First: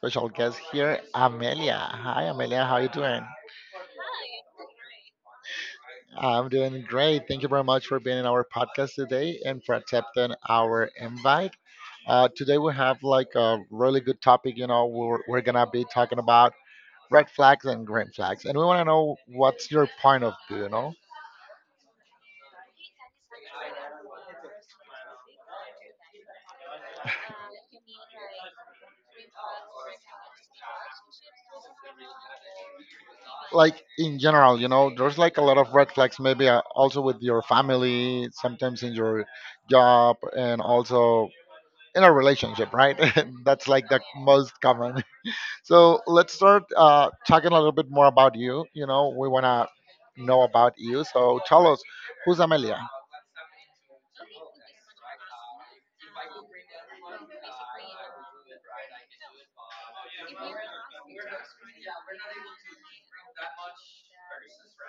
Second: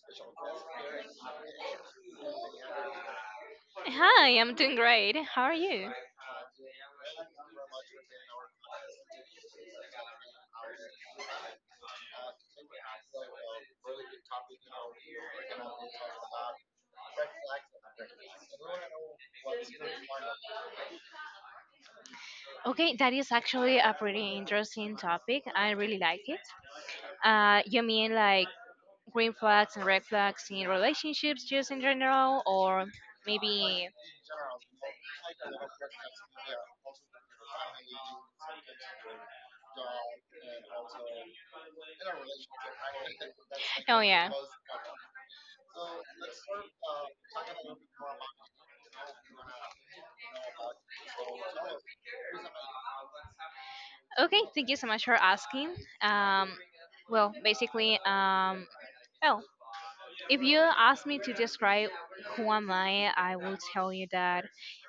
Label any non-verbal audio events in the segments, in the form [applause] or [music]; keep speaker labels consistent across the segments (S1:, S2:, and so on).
S1: special guest here, Amelia. Hi, Amelia. How you doing?
S2: Hi, I'm doing great. How are you?
S1: I'm doing great. Thank you very much for being in our podcast today and for accepting our invite. Today we have like a really good topic. You know, we're gonna be talking about red flags and green flags, and we want to know what's your point of view. You know,
S2: Okay, that is actually a pretty interesting topic. I really like it. You mean like green flags and red flags in relationships just in general, or
S1: like
S2: maybe?
S1: in general, you know, there's like a lot of red flags. Maybe also with your family, sometimes in your job, and also in a relationship, right? [laughs] That's like the
S2: Oh yeah.
S1: most common. [laughs] So let's start talking a little bit more about you. You know, we want to know about you. So tell us, who's Amelia?
S2: Okay, thank you so much for asking. Um, well, basically, well, if you ask me to describe who am I will tell you that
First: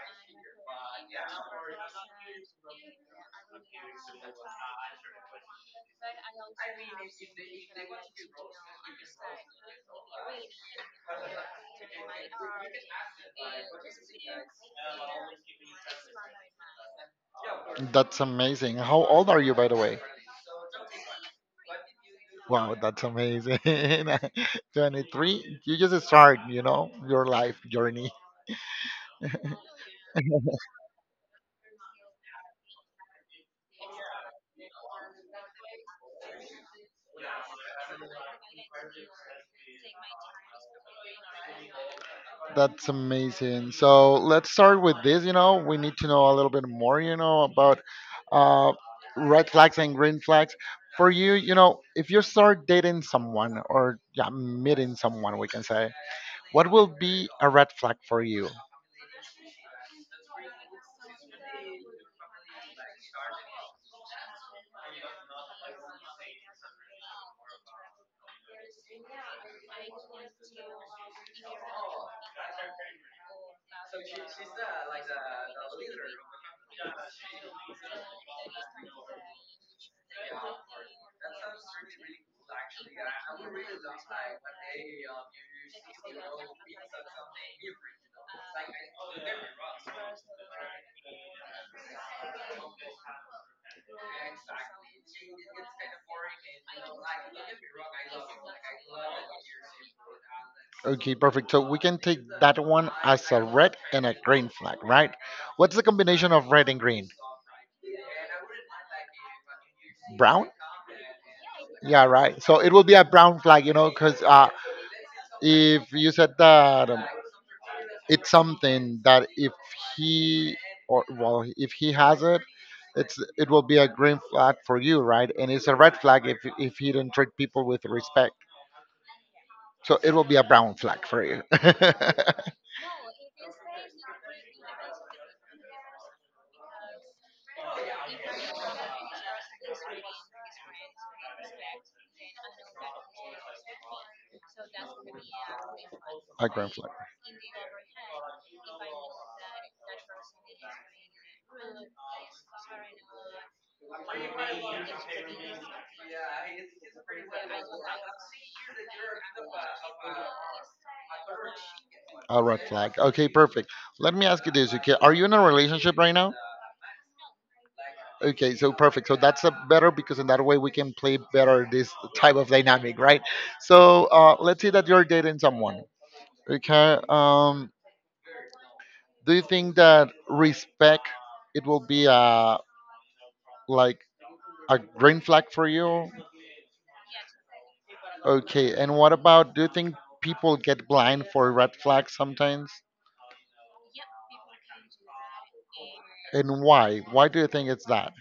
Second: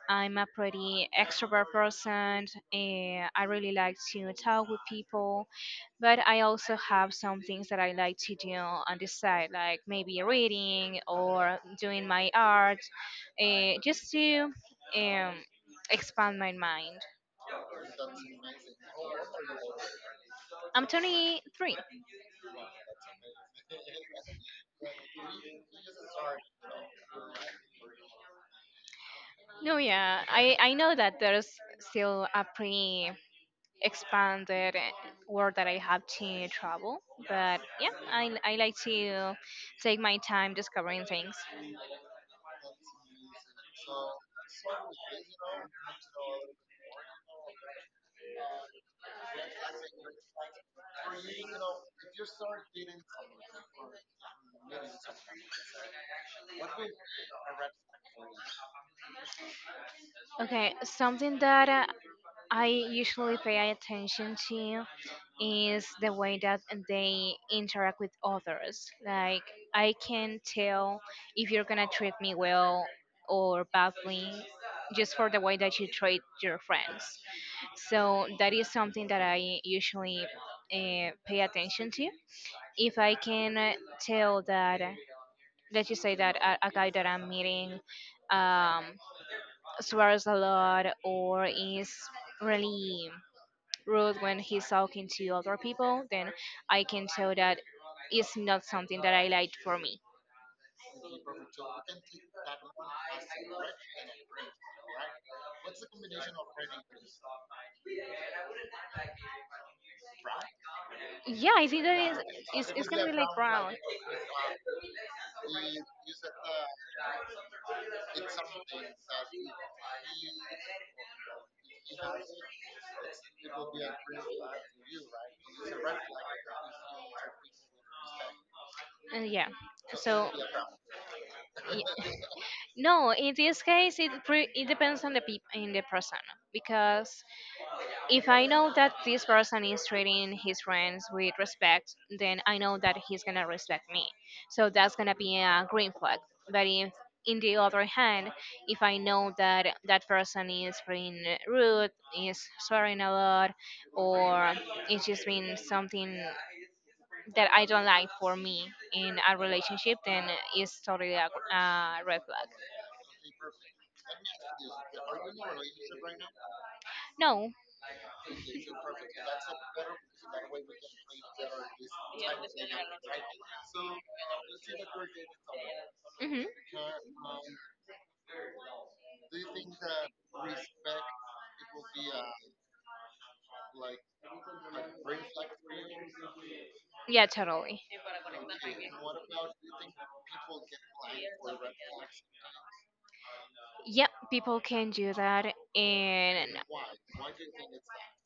S2: I'm a pretty extrovert person. And I really like to talk with people, but I also have some things that I like to do on the side, like maybe reading or doing my art, just to um, expand my mind.
S1: That's amazing. How old are you, by the way?
S2: I'm 23.
S1: Wow, that's amazing. [laughs] 23. You just start, you know, your life journey.
S2: No, yeah, I,
S1: [laughs]
S2: I know that there's still a pretty expanded world that I have to travel, but yeah, I like to take my time discovering things.
S1: That's amazing. So let's start with this. You know, we need to know a little bit more. You know about uh, red flags and green flags. For you, you know, if you start dating someone or yeah, meeting someone, we can say, what will be a red flag for you?
S2: Okay, something that I usually pay attention to is the way that they interact with others. Like, I can tell if you're gonna treat me well or badly just for the way that you treat your friends. So that is something that I usually pay attention to. If I can tell that, let's just say that a guy that I'm meeting um, swears a lot or is really rude when he's talking to other people, then I can tell that it's not something that I like for me.
S1: Okay, perfect. So we can take that one as a red and a green flag, right? What's the combination of red and green? Brown?
S2: Yeah, I think that
S1: Yeah,
S2: is
S1: right. So
S2: it's,
S1: it
S2: it's
S1: will be
S2: gonna
S1: a
S2: be like
S1: brown flag,
S2: brown.
S1: you know, because if you said that it's something that if he or well, if he has it, it will be a green flag for you, right? And it's a red flag if you don't treat people with respect.
S2: Yeah.
S1: So it
S2: So
S1: will be a brown flag for you. [laughs] a
S2: no, in this case, it depends on the in the person because if I know that this person is treating his friends with respect, then I know that he's gonna respect me. So that's gonna be a green flag. But
S1: green
S2: if,
S1: flag.
S2: in the other hand, if I know that that person is being rude, is swearing a lot, or it's just been something that I don't like for me in a relationship, then it's totally a, a red
S1: A
S2: flag.
S1: red flag. Okay, perfect. Let me ask you this, okay? Are you in a relationship right now?
S2: No.
S1: Okay, so perfect. So that's a better because in that way we can play better this type of dynamic, right? So let's say that you're dating someone.
S2: Mm-hmm.
S1: Okay. Do you think that respect it will be a like a green flag for you?
S2: Yeah, totally.
S1: Okay, and what about do you think people get blind for red flags sometimes?
S2: Yep, people can do that, and
S1: And why? Why do you think it's that?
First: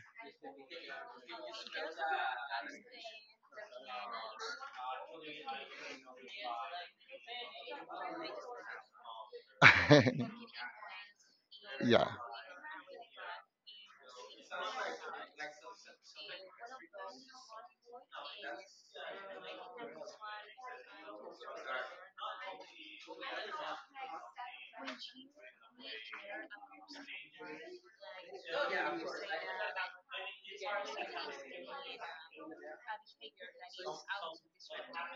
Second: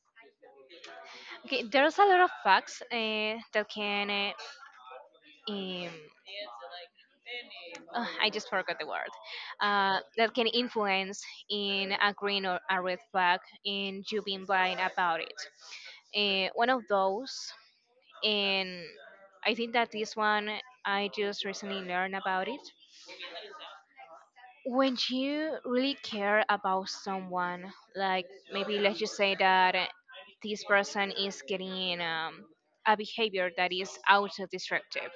S2: okay, there's a lot of facts that um, I just forgot the word, that can
S1: [laughs]
S2: influence in
S1: yeah.
S2: a green or a red flag, and you being blind about it. One of those, and I think that this one I just recently learned about it. When you really care about someone, like maybe let's just say that this person is getting a behavior that is auto destructive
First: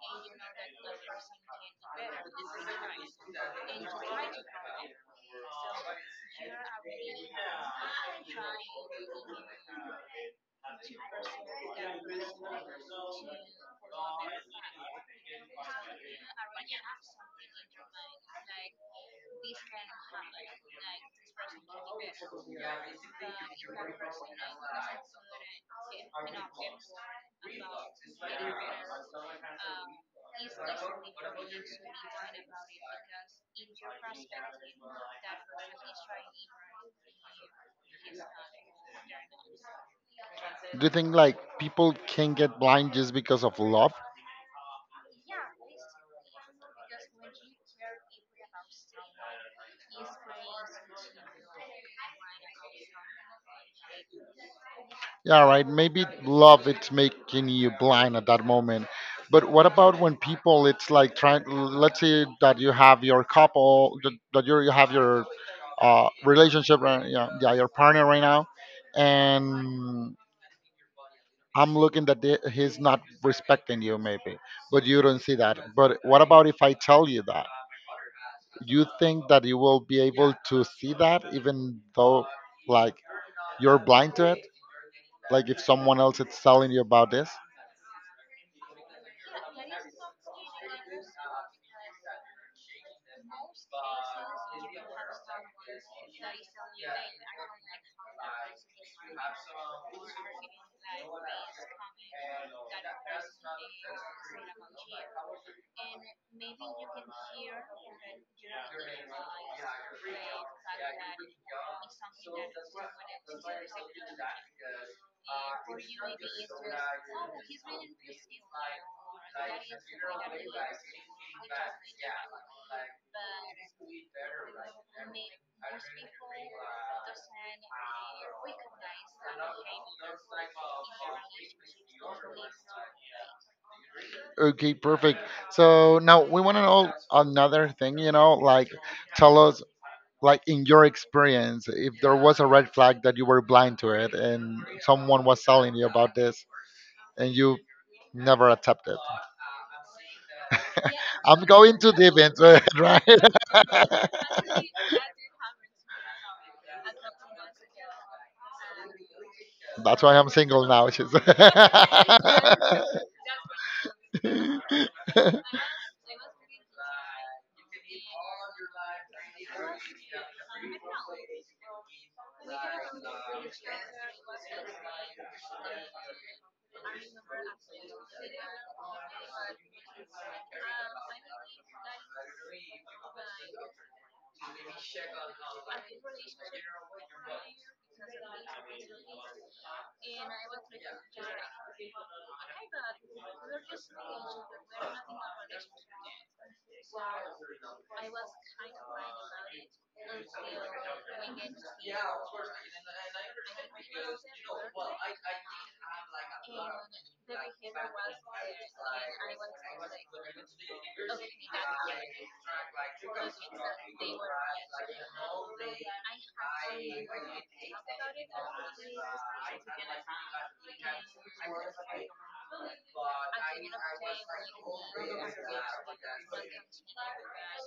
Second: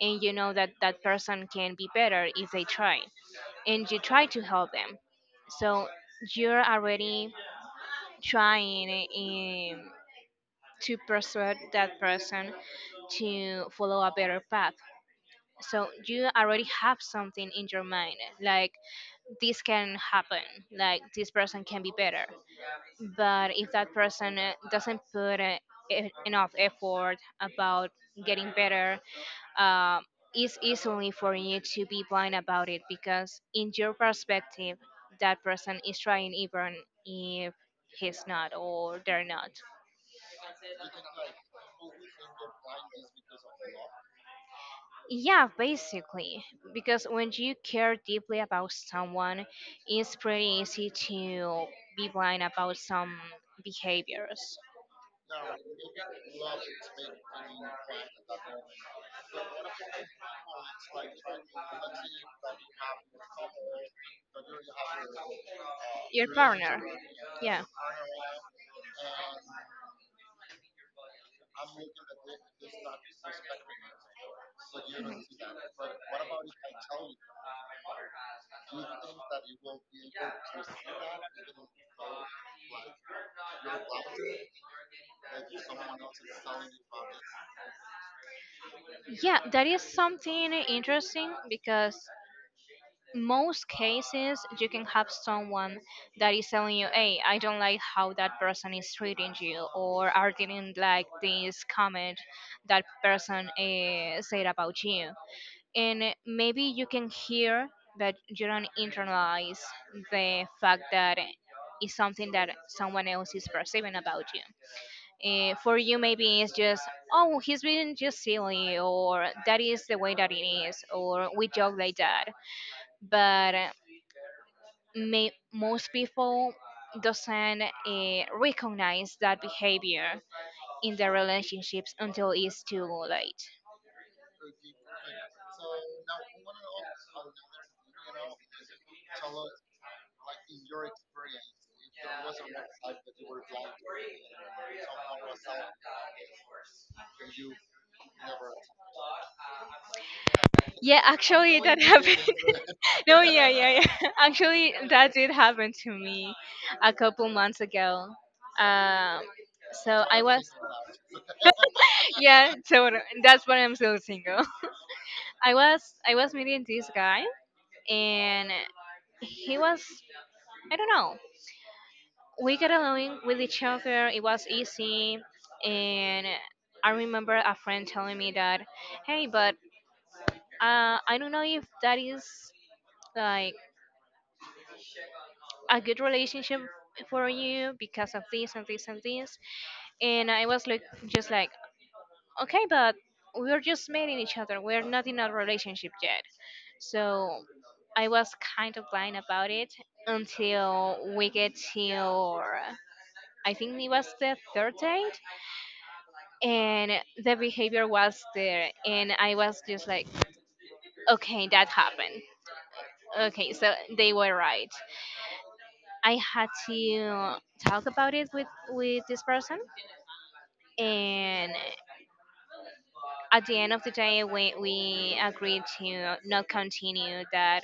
S2: and you know that that person can be better if they try and you try to help them, so you're already trying um, to persuade that person to follow a better path. So you already have something in your mind, like this can happen, like this person can be better. But if that person doesn't put enough effort about getting better, uh, it's easily for you to be blind about it because in your perspective that person is trying, even if he's not or they're not.
S1: Do you think like people can get blind just because of love?
S2: Yeah, basically, because when you care deeply about someone, it's pretty easy to be blind about some behaviors.
S1: Yeah, right. Maybe love it's making you blind at that moment. But what about when people it's like trying, let's say that you have your couple that you're, you have your
S2: Your partner.
S1: relationship right? Yeah, yeah,
S2: Yeah.
S1: your partner right now, and I'm looking that he's not respecting you, maybe, but you don't see that. But what about if I tell you that? You think that you will be able to see that, even though, like, you're blind to it? Like, if someone else is telling you about this?
S2: Yeah, that is something interesting because most cases you can have someone that is telling you, "Hey, I don't like how that person is treating you," or, "I didn't like this comment that person said about you," and maybe you can hear, but you don't internalize the fact that it's something that someone else is perceiving about you. For you, maybe it's just, oh, he's being just silly, or that is the way that it is, or we joke like that. But most people doesn't recognize that behavior in their relationships until it's too late.
S1: Okay, perfect. So now we want to know another thing, you know, like, tell us, like, in your experience, if there was a red flag that you were blind to it and someone was telling you about this and you never accepted.
S2: Yeah,
S1: I'm
S2: actually,
S1: going
S2: that
S1: too deep
S2: happened.
S1: into it, [laughs] right?
S2: [laughs] No, yeah, yeah, yeah. [laughs] Actually, that did happen to me a couple months ago. Um,
S1: That's
S2: so
S1: why
S2: I
S1: I'm
S2: was,
S1: single now. She's [laughs]
S2: [laughs] yeah. So that's why I'm still single. I was I was meeting this guy, and he was, I don't know. We got along with each other. It was easy, and I remember a friend telling me that, hey, but I don't know if that is like a good relationship for you because of this and this and this. And I was like, just like, okay, but we're just meeting each other. We're not in a relationship yet. So I was kind of blind about it until we get to, I think it was the third date, and the behavior was there, and I was just like, okay, that happened. Okay, so they were right. I had to talk about it with this person, and at the end of the day, we agreed to not continue that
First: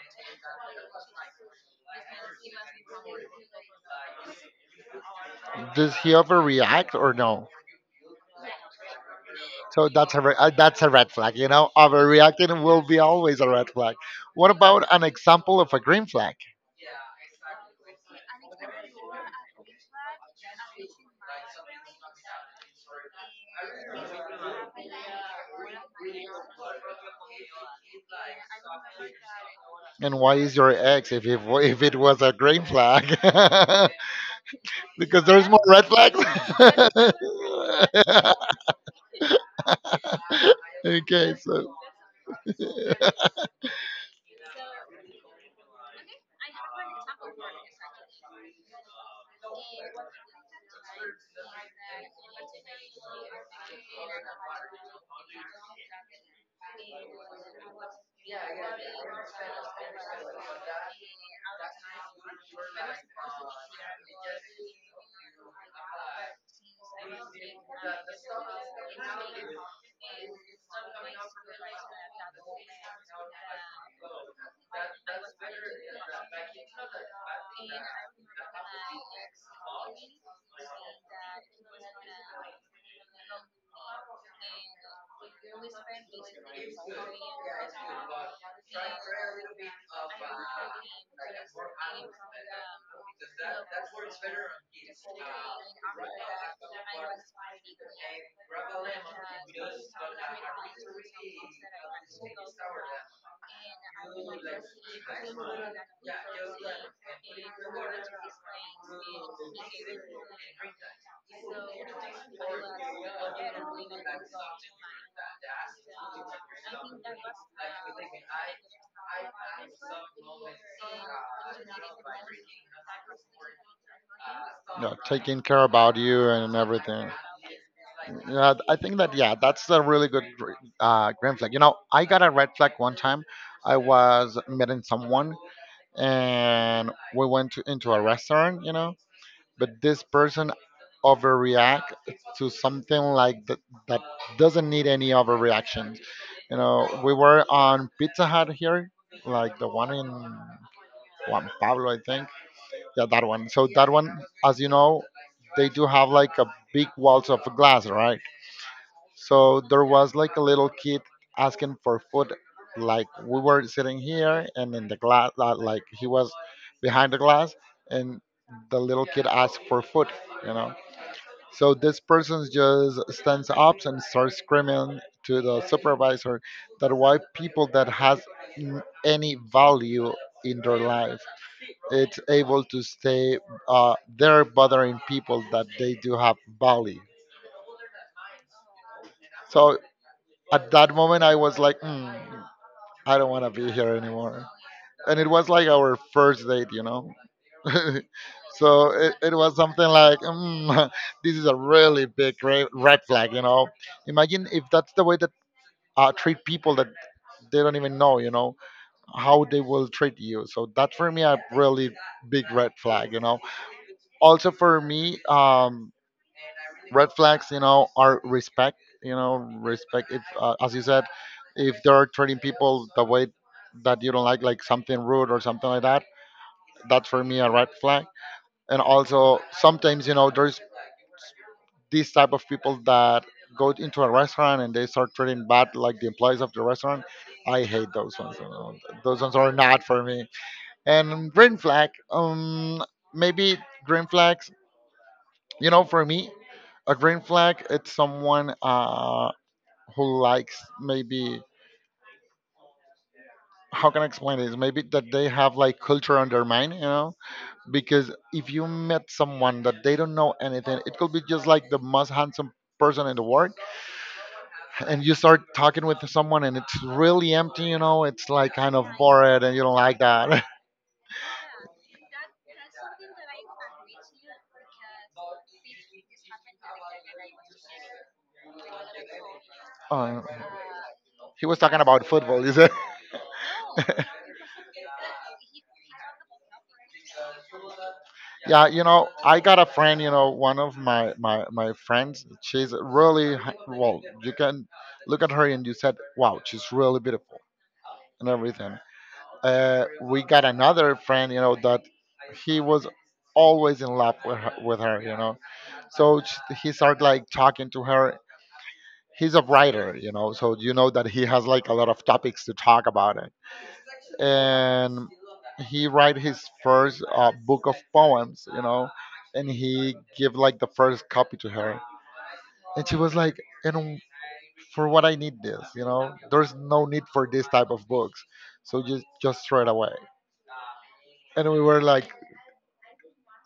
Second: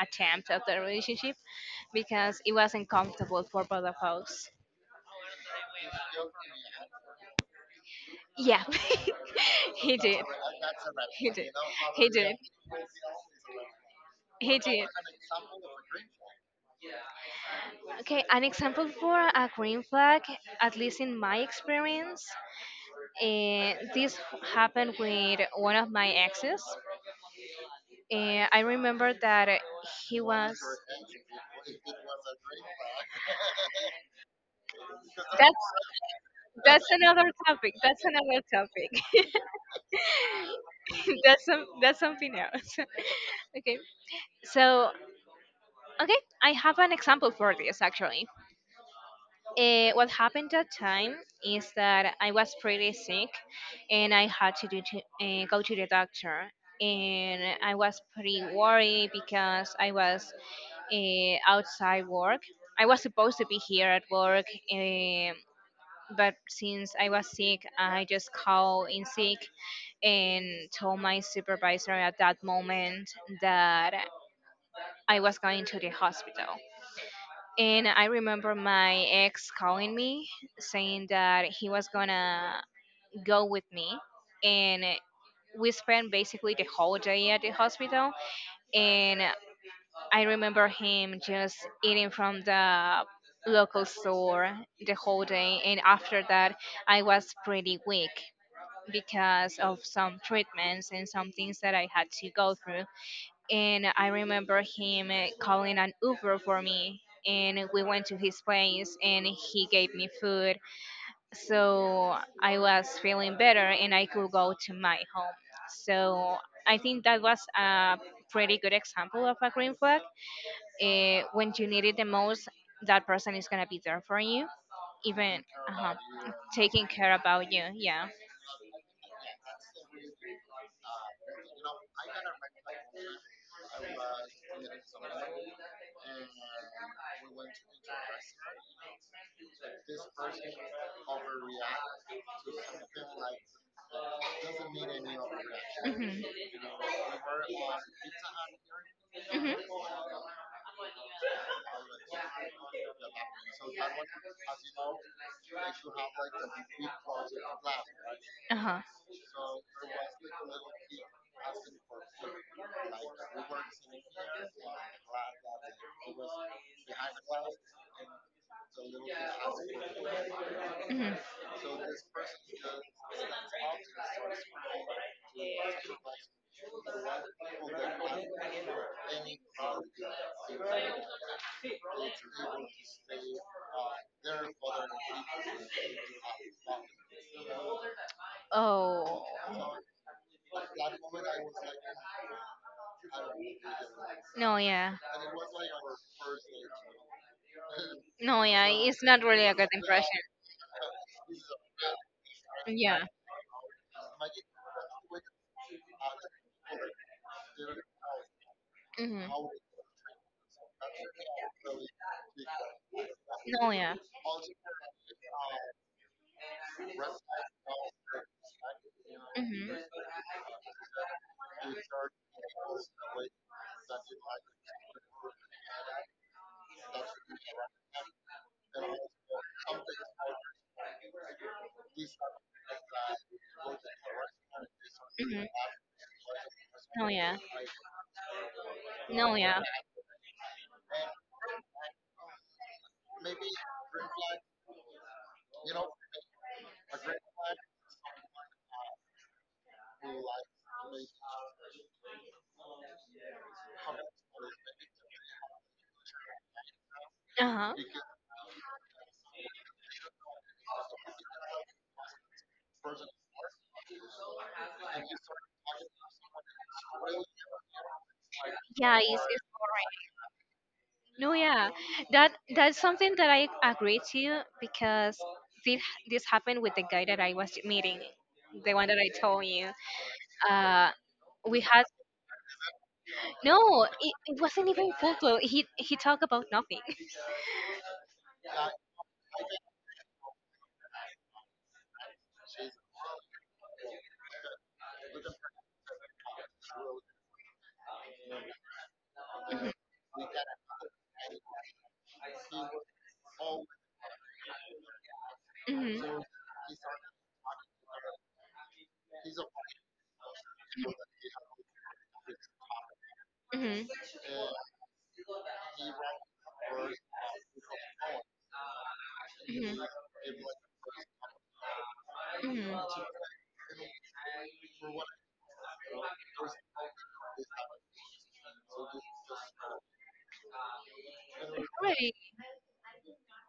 S2: attempt of the relationship because it wasn't comfortable for both of us.
S1: Does he overreact or no?
S2: Yeah, [laughs]
S1: So
S2: he
S1: that's
S2: did.
S1: that's a red
S2: He
S1: flag.
S2: did.
S1: You know,
S2: He did.
S1: overreacting will be always a red flag. What
S2: He did.
S1: about an example of a green flag?
S2: Okay, an example for a green flag, at least in my experience, this happened with one of my exes. I remember that
S1: And
S2: he
S1: why is
S2: was.
S1: your ex if it was a green flag? [laughs] Because there's more
S2: That's
S1: red flags.
S2: another topic. That's another topic.
S1: [laughs]
S2: [laughs]
S1: Okay,
S2: That's some,
S1: so
S2: that's something else.
S1: [laughs]
S2: [laughs] Okay. So okay, I have an example for this actually. What happened that time is that I was pretty sick, and I had to go to the doctor. And I was pretty worried because I was outside work. I was supposed to be here at work, but since I was sick, I just called in sick and told my supervisor at that moment that I was going to the hospital. And I remember my ex calling me saying that he was gonna go with me. And we spent basically the whole day at the hospital. And I remember him just eating from the local store the whole day. And after that, I was pretty weak because of some treatments and some things that I had to go through, and I remember him calling an Uber for me. And we went to his place and he gave me food. So I was feeling better and I could go to my home. So I think that was a pretty good example of a green flag. When you need it the most, that person is going to be there for you,
S1: yeah,
S2: even
S1: taking care
S2: uh
S1: about you and
S2: taking
S1: everything.
S2: care about you. Yeah.
S1: Yeah, I think that yeah, that's a really good green flag. You know, I got a red flag one time. I was meeting someone and we went to, into a restaurant. You know, but this person overreact to something like that that doesn't need any overreactions.
S2: Mhm.
S1: You know, we were on Pizza Hut here, like the one in Juan Pablo, I think. Yeah, that one. So that one, as you know, they do have like a big walls of glass, right?
S2: Uh-huh.
S1: So there was like a little kid asking for food. Like we were sitting here, and in the glass, like he was behind the glass, and the little kid asked for food. You know, so this person just stands up and starts screaming to the supervisor that why people that has any value in their life it's able to stay there bothering people that they do have value.
S2: Oh.
S1: So at that moment, I was like, "Mm, I don't want to be here anymore."
S2: No, yeah.
S1: And it was like our first date, you know? [laughs]
S2: No,
S1: So it,
S2: not
S1: it was something like, mm, [laughs] this is a really big red flag, you know? Imagine if that's the way that treat people that they don't even know, you know,
S2: hmm.
S1: how they will treat you. So that's for me a really big red flag, you know? Also for me, red flags, you know, are respect. You know, respect. If, as you said, if they're treating people the way that you don't like something rude or something like that, that's for me a red flag. And also, sometimes you know, there's these type of people that go into a restaurant and they start
S2: Hmm.
S1: treating bad like the employees of the
S2: No,
S1: restaurant.
S2: yeah.
S1: I hate those ones, you know. Those
S2: No,
S1: ones are
S2: yeah.
S1: not for me. And green flag, maybe green flags, you know, for me, a green flag it's someone who likes, maybe, how can I explain this? Maybe that they have like culture on their mind, you know.
S2: Uh huh.
S1: Because if you met someone that they don't know anything, it could be just like the most handsome person in the world, and you start talking with someone and it's really empty, you know. It's like kind of
S2: Yeah, it's
S1: bored, and you don't
S2: boring.
S1: like that. [laughs]
S2: No, yeah. That that's something that I agree to because this this happened with the guy that I was meeting, the one that I told you.
S1: Oh,
S2: Uh,
S1: he
S2: we
S1: was
S2: had
S1: talking about football, is it?
S2: no. It wasn't even folklore. He talked about nothing.
S1: Yeah, you know, I got a friend, you know, one of my friends. She's really well, you can look at her and you said, wow, she's really beautiful and everything. We got another friend, you know, that he was always in love with her, you know.
S2: [laughs] Hmm.
S1: So sh He started like talking to her. He's a writer, you know, so you know that he has like a lot of topics to talk about it.
S2: Hmm.
S1: And he write his first book of poems, you know, and
S2: Mhm.
S1: he give like the first copy to her,
S2: Mhm.
S1: and she was like, "And for what I need this, you know? There's no need for this type of books, so just throw it away." And we were like,
S2: Really?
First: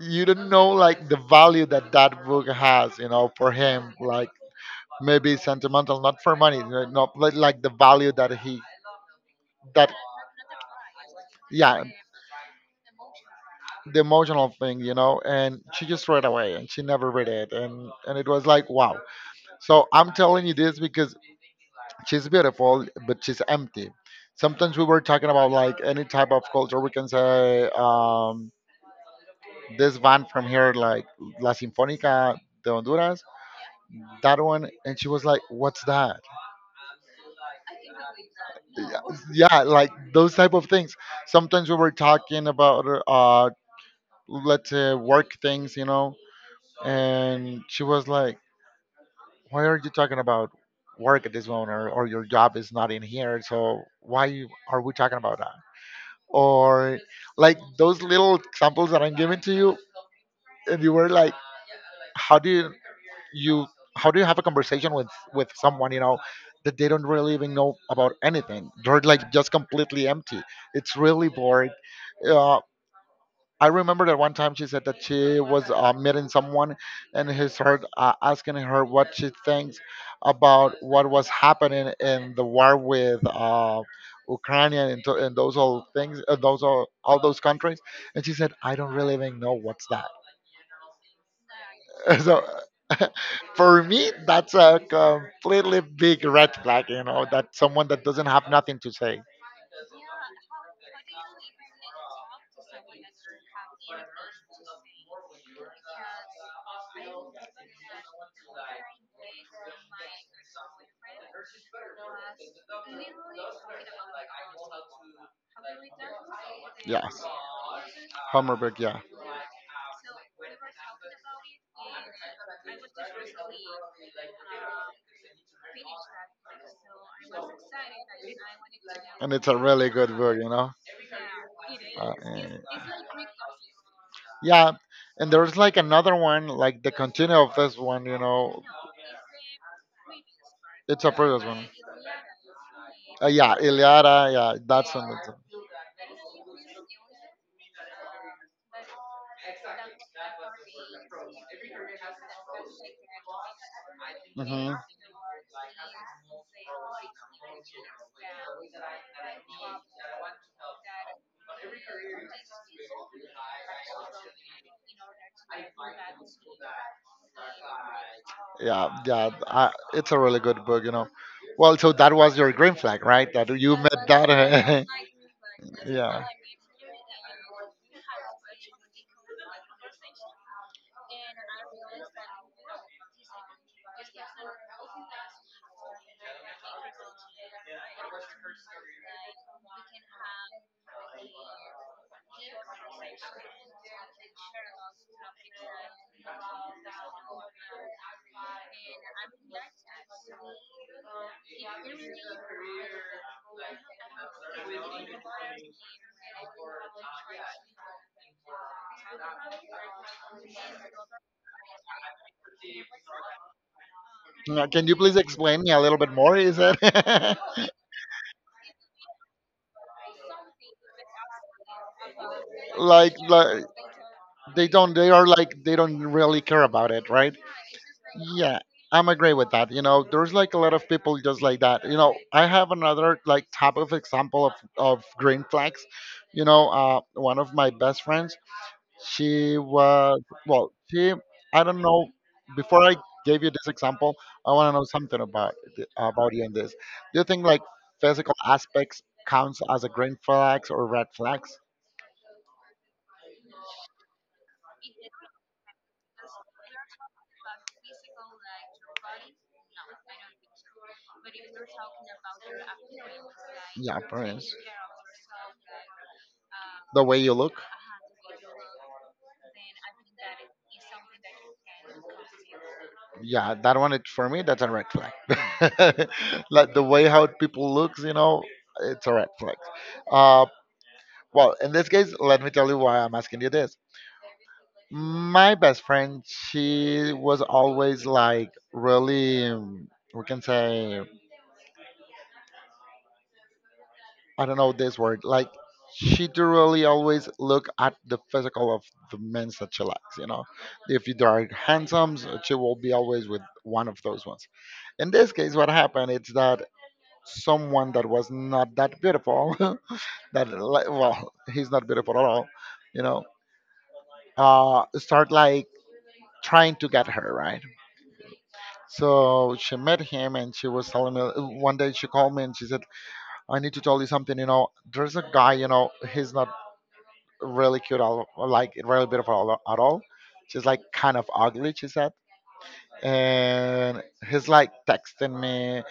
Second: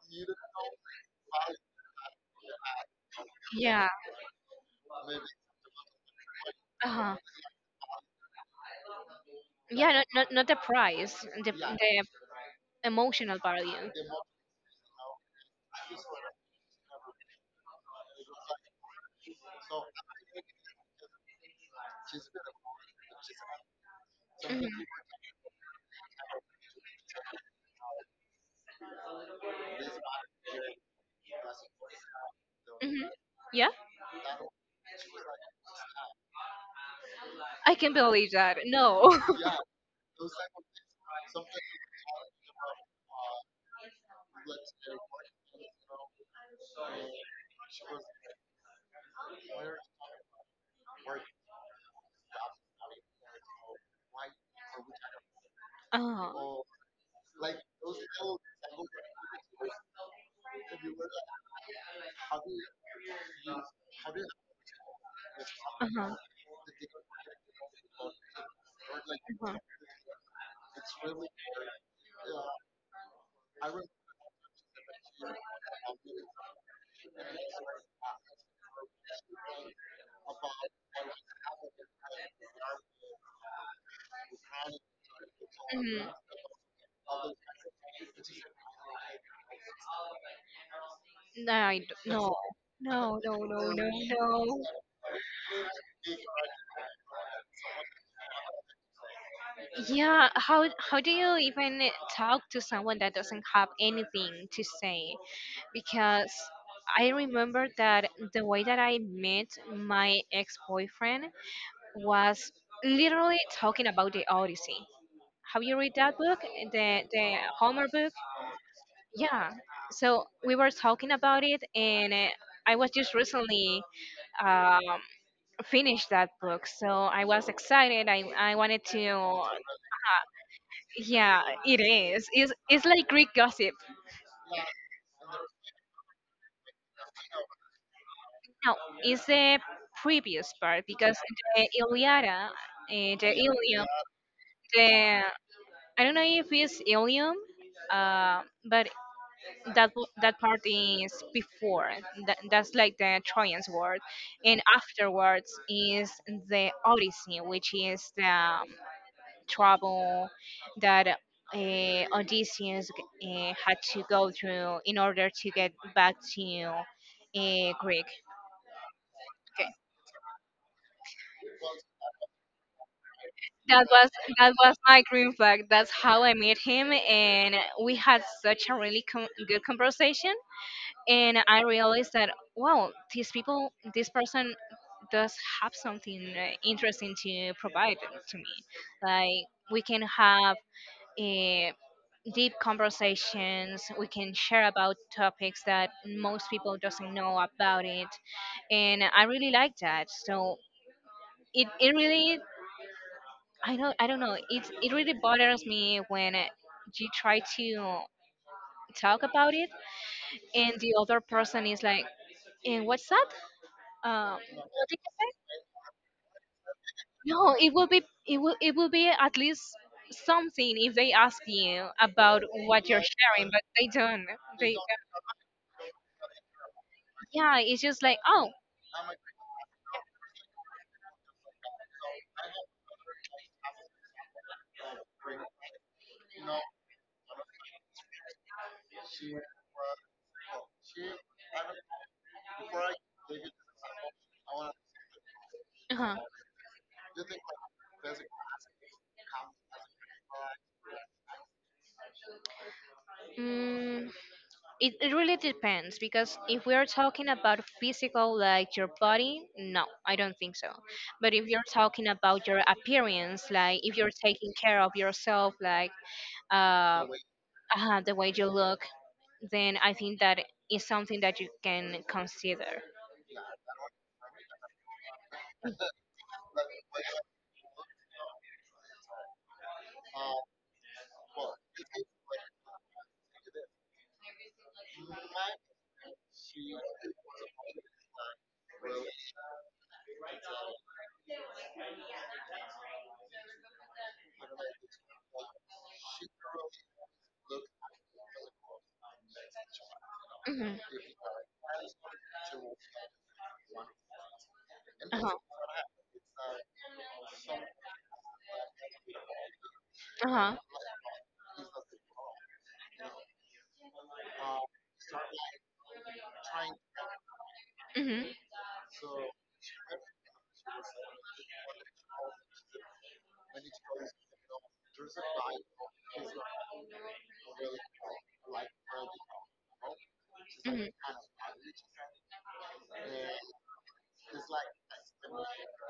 S1: "You don't know like the value that that book has, you know, for
S2: Yeah.
S1: him. Like maybe sentimental, not for money, you know,
S2: Uh-huh.
S1: not like the value that he that."
S2: Yeah, not the price,
S1: Yeah,
S2: the emotional value.
S1: the emotional thing, you know, and she just read away and she never read it. And it was like, wow. So I'm telling you this because she's beautiful, but she's empty. Sometimes
S2: Hmm.
S1: we were talking about like any type of culture. We can say this band from here, like La Sinfónica de
S2: Hmm.
S1: Honduras,
S2: Yeah,
S1: that one. And she was like, what's that?
S2: I can believe that.
S1: Yeah,
S2: No. [laughs]
S1: yeah, like those type of things. Sometimes we were talking about let's say work things, you know. And she was like, "Why are you talking about work at this moment, or your job is not in here? So why you- are we talking about that?"
S2: Uh-huh.
S1: Or like those little examples that I'm giving to you, and you were like, "How do you you how do you have a conversation with someone you know that they don't really even know about anything? They're like
S2: Uh-huh.
S1: just completely empty. It's really bored.
S2: Uh-huh.
S1: uh, I remember that one time she said that she was meeting someone, and he started asking her what she thinks about what was happening in the war with Ukraine and those all
S2: Mhm.
S1: things, all those countries. And she said, 'I don't really even know what's that.'" [laughs]
S2: No,
S1: So
S2: no, no, no,
S1: for
S2: no,
S1: me, that's
S2: no.
S1: a completely big red flag. You know, that someone that doesn't have nothing to say.
S2: Yeah, how do you even talk to someone that doesn't have anything to say? Because I remember that the way that I met my ex-boyfriend was literally talking about the Odyssey. Have you read that book,
S1: Yes,
S2: the Homer book?
S1: Hummerberg. Yeah.
S2: Yeah. So we were talking about it, and I was just recently. um, finish that book. So I was excited. I wanted to.
S1: And it's a really good
S2: Uh-huh.
S1: book, you know.
S2: Yeah, it
S1: Uh,
S2: is.
S1: eh,
S2: It's like Greek gossip.
S1: yeah, and there's like another one, like the continue of this one, you know.
S2: Now, it's the previous part
S1: It's a
S2: because
S1: previous
S2: the
S1: one.
S2: Iliada, the
S1: Yeah,
S2: Ilium,
S1: Iliada. Yeah,
S2: the.
S1: that's one. That's
S2: I don't know if it's Ilium, uh, but that part is before. That's like the Trojan's War. And
S1: hmm.
S2: afterwards is the Odyssey, which is the trouble that Odysseus had to go through in order to get back to Greek.
S1: Yeah, yeah.
S2: Okay.
S1: It's a really good book, you know. Well, so that was your green flag, right? That you
S2: That
S1: met
S2: was that was
S1: that.
S2: my green flag.
S1: [laughs]
S2: That's
S1: Yeah.
S2: how I met him, and we had such a really good conversation. And I realized that wow, this person does have something interesting to provide to me. Like we can have. Uh, deep conversations, we can share about topics that most people doesn't know about it, and I really like that. So it really, I don't, I don't know, it really bothers me when you try to talk about it and the other person is like, "And what's that?
S1: Now, can
S2: What
S1: you
S2: did you
S1: please
S2: say?"
S1: explain me a little bit more? Is it [laughs]
S2: No, it will be, it will be at least something if they ask you about what you're sharing, but
S1: like
S2: they don't.
S1: they
S2: They
S1: don't, they are like they don't really care about it, right?
S2: Yeah, it's just like, oh.
S1: Yeah, I'm agree with that. You know, there's like a lot of people just like that. You know, I have another like type of example of green flags. You know, one of my best friends, she was well, she I don't know. Before I gave you this example, I want to know something about
S2: Uh-huh.
S1: about you on this. Do you
S2: Just
S1: think like physical
S2: physical.
S1: aspects counts as a green flags or red flags?
S2: Mm, it really depends because if we are talking about physical, like your body, no, I don't think so. But if you're talking about your appearance, like
S1: Yeah,
S2: if you're
S1: appearance,
S2: taking care of yourself, like
S1: the
S2: uh, The
S1: way
S2: way
S1: you look.
S2: the way you look, then I think that is something that you can consider.
S1: Yeah, that one it, for me that's a red flag. [laughs] like the way how people looks, you know, it's a red flag. Uh, well, in this case, let me tell you why I'm asking you this. My best friend, she was always like
S2: Well,
S1: really, we can say I don't know this word. Like she do really always look at the physical of the men that she likes. You know,
S2: Mhm.
S1: if you are handsome, she will be always with one of those ones. In this
S2: Uh-huh.
S1: case, what happened is that someone that was not that beautiful, [laughs] that
S2: Uh-huh.
S1: well, he's not beautiful at all. You know, start like trying to get her right.
S2: Hmm.
S1: So she met him, and she was telling me one day she called me and she said, "I need to tell you something. You know, there's a guy. You know, he's not really cute, all like really beautiful all, at all. She's
S2: Hmm. Hmm.
S1: like kind
S2: Hmm.
S1: of ugly," she said. "And he's like texting me.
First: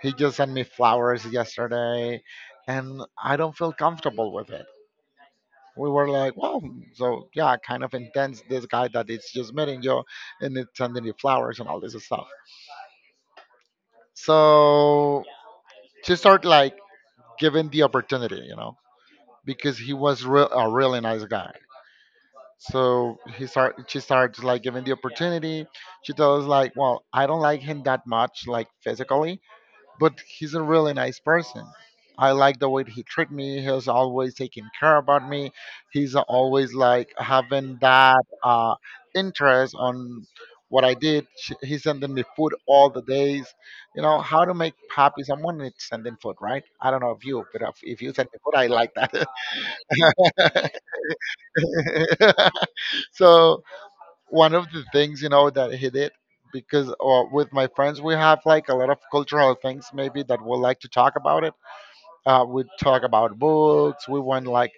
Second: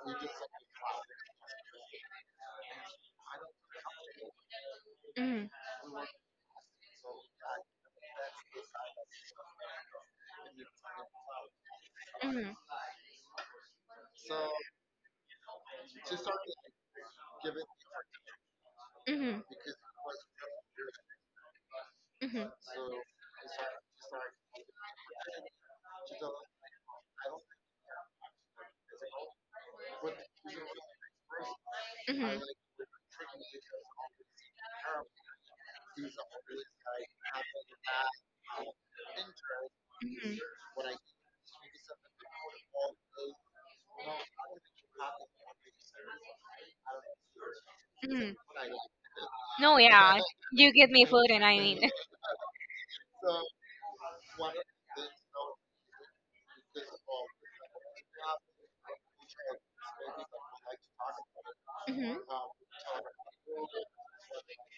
S1: He just sent me flowers yesterday, and I don't feel comfortable with it." We were like, well, so yeah, kind of intense. This guy that is just meeting you and it's sending you flowers and all this stuff. So she started like giving the opportunity, you know,
S2: Hmm.
S1: because he was real a really nice guy.
S2: Hmm.
S1: So he start she starts like giving the opportunity. She tells like, well, I don't like him that much, like physically, but he's a really nice person.
S2: Hmm.
S1: I
S2: Hmm.
S1: like the way he treat me. He's always taking care about me. He's always like having that interest on what I did. He's sending me food all the days. You know how to make happy someone is sending food, right? I don't know if you, but if you send
S2: Mhm.
S1: me food, I like
S2: No, yeah, you give me food and I mean.
S1: that. [laughs] So one of the things you know that he did, because with my friends we have like a lot of cultural things maybe that we like to talk about it.
S2: Mhm.
S1: We talk about books, we went like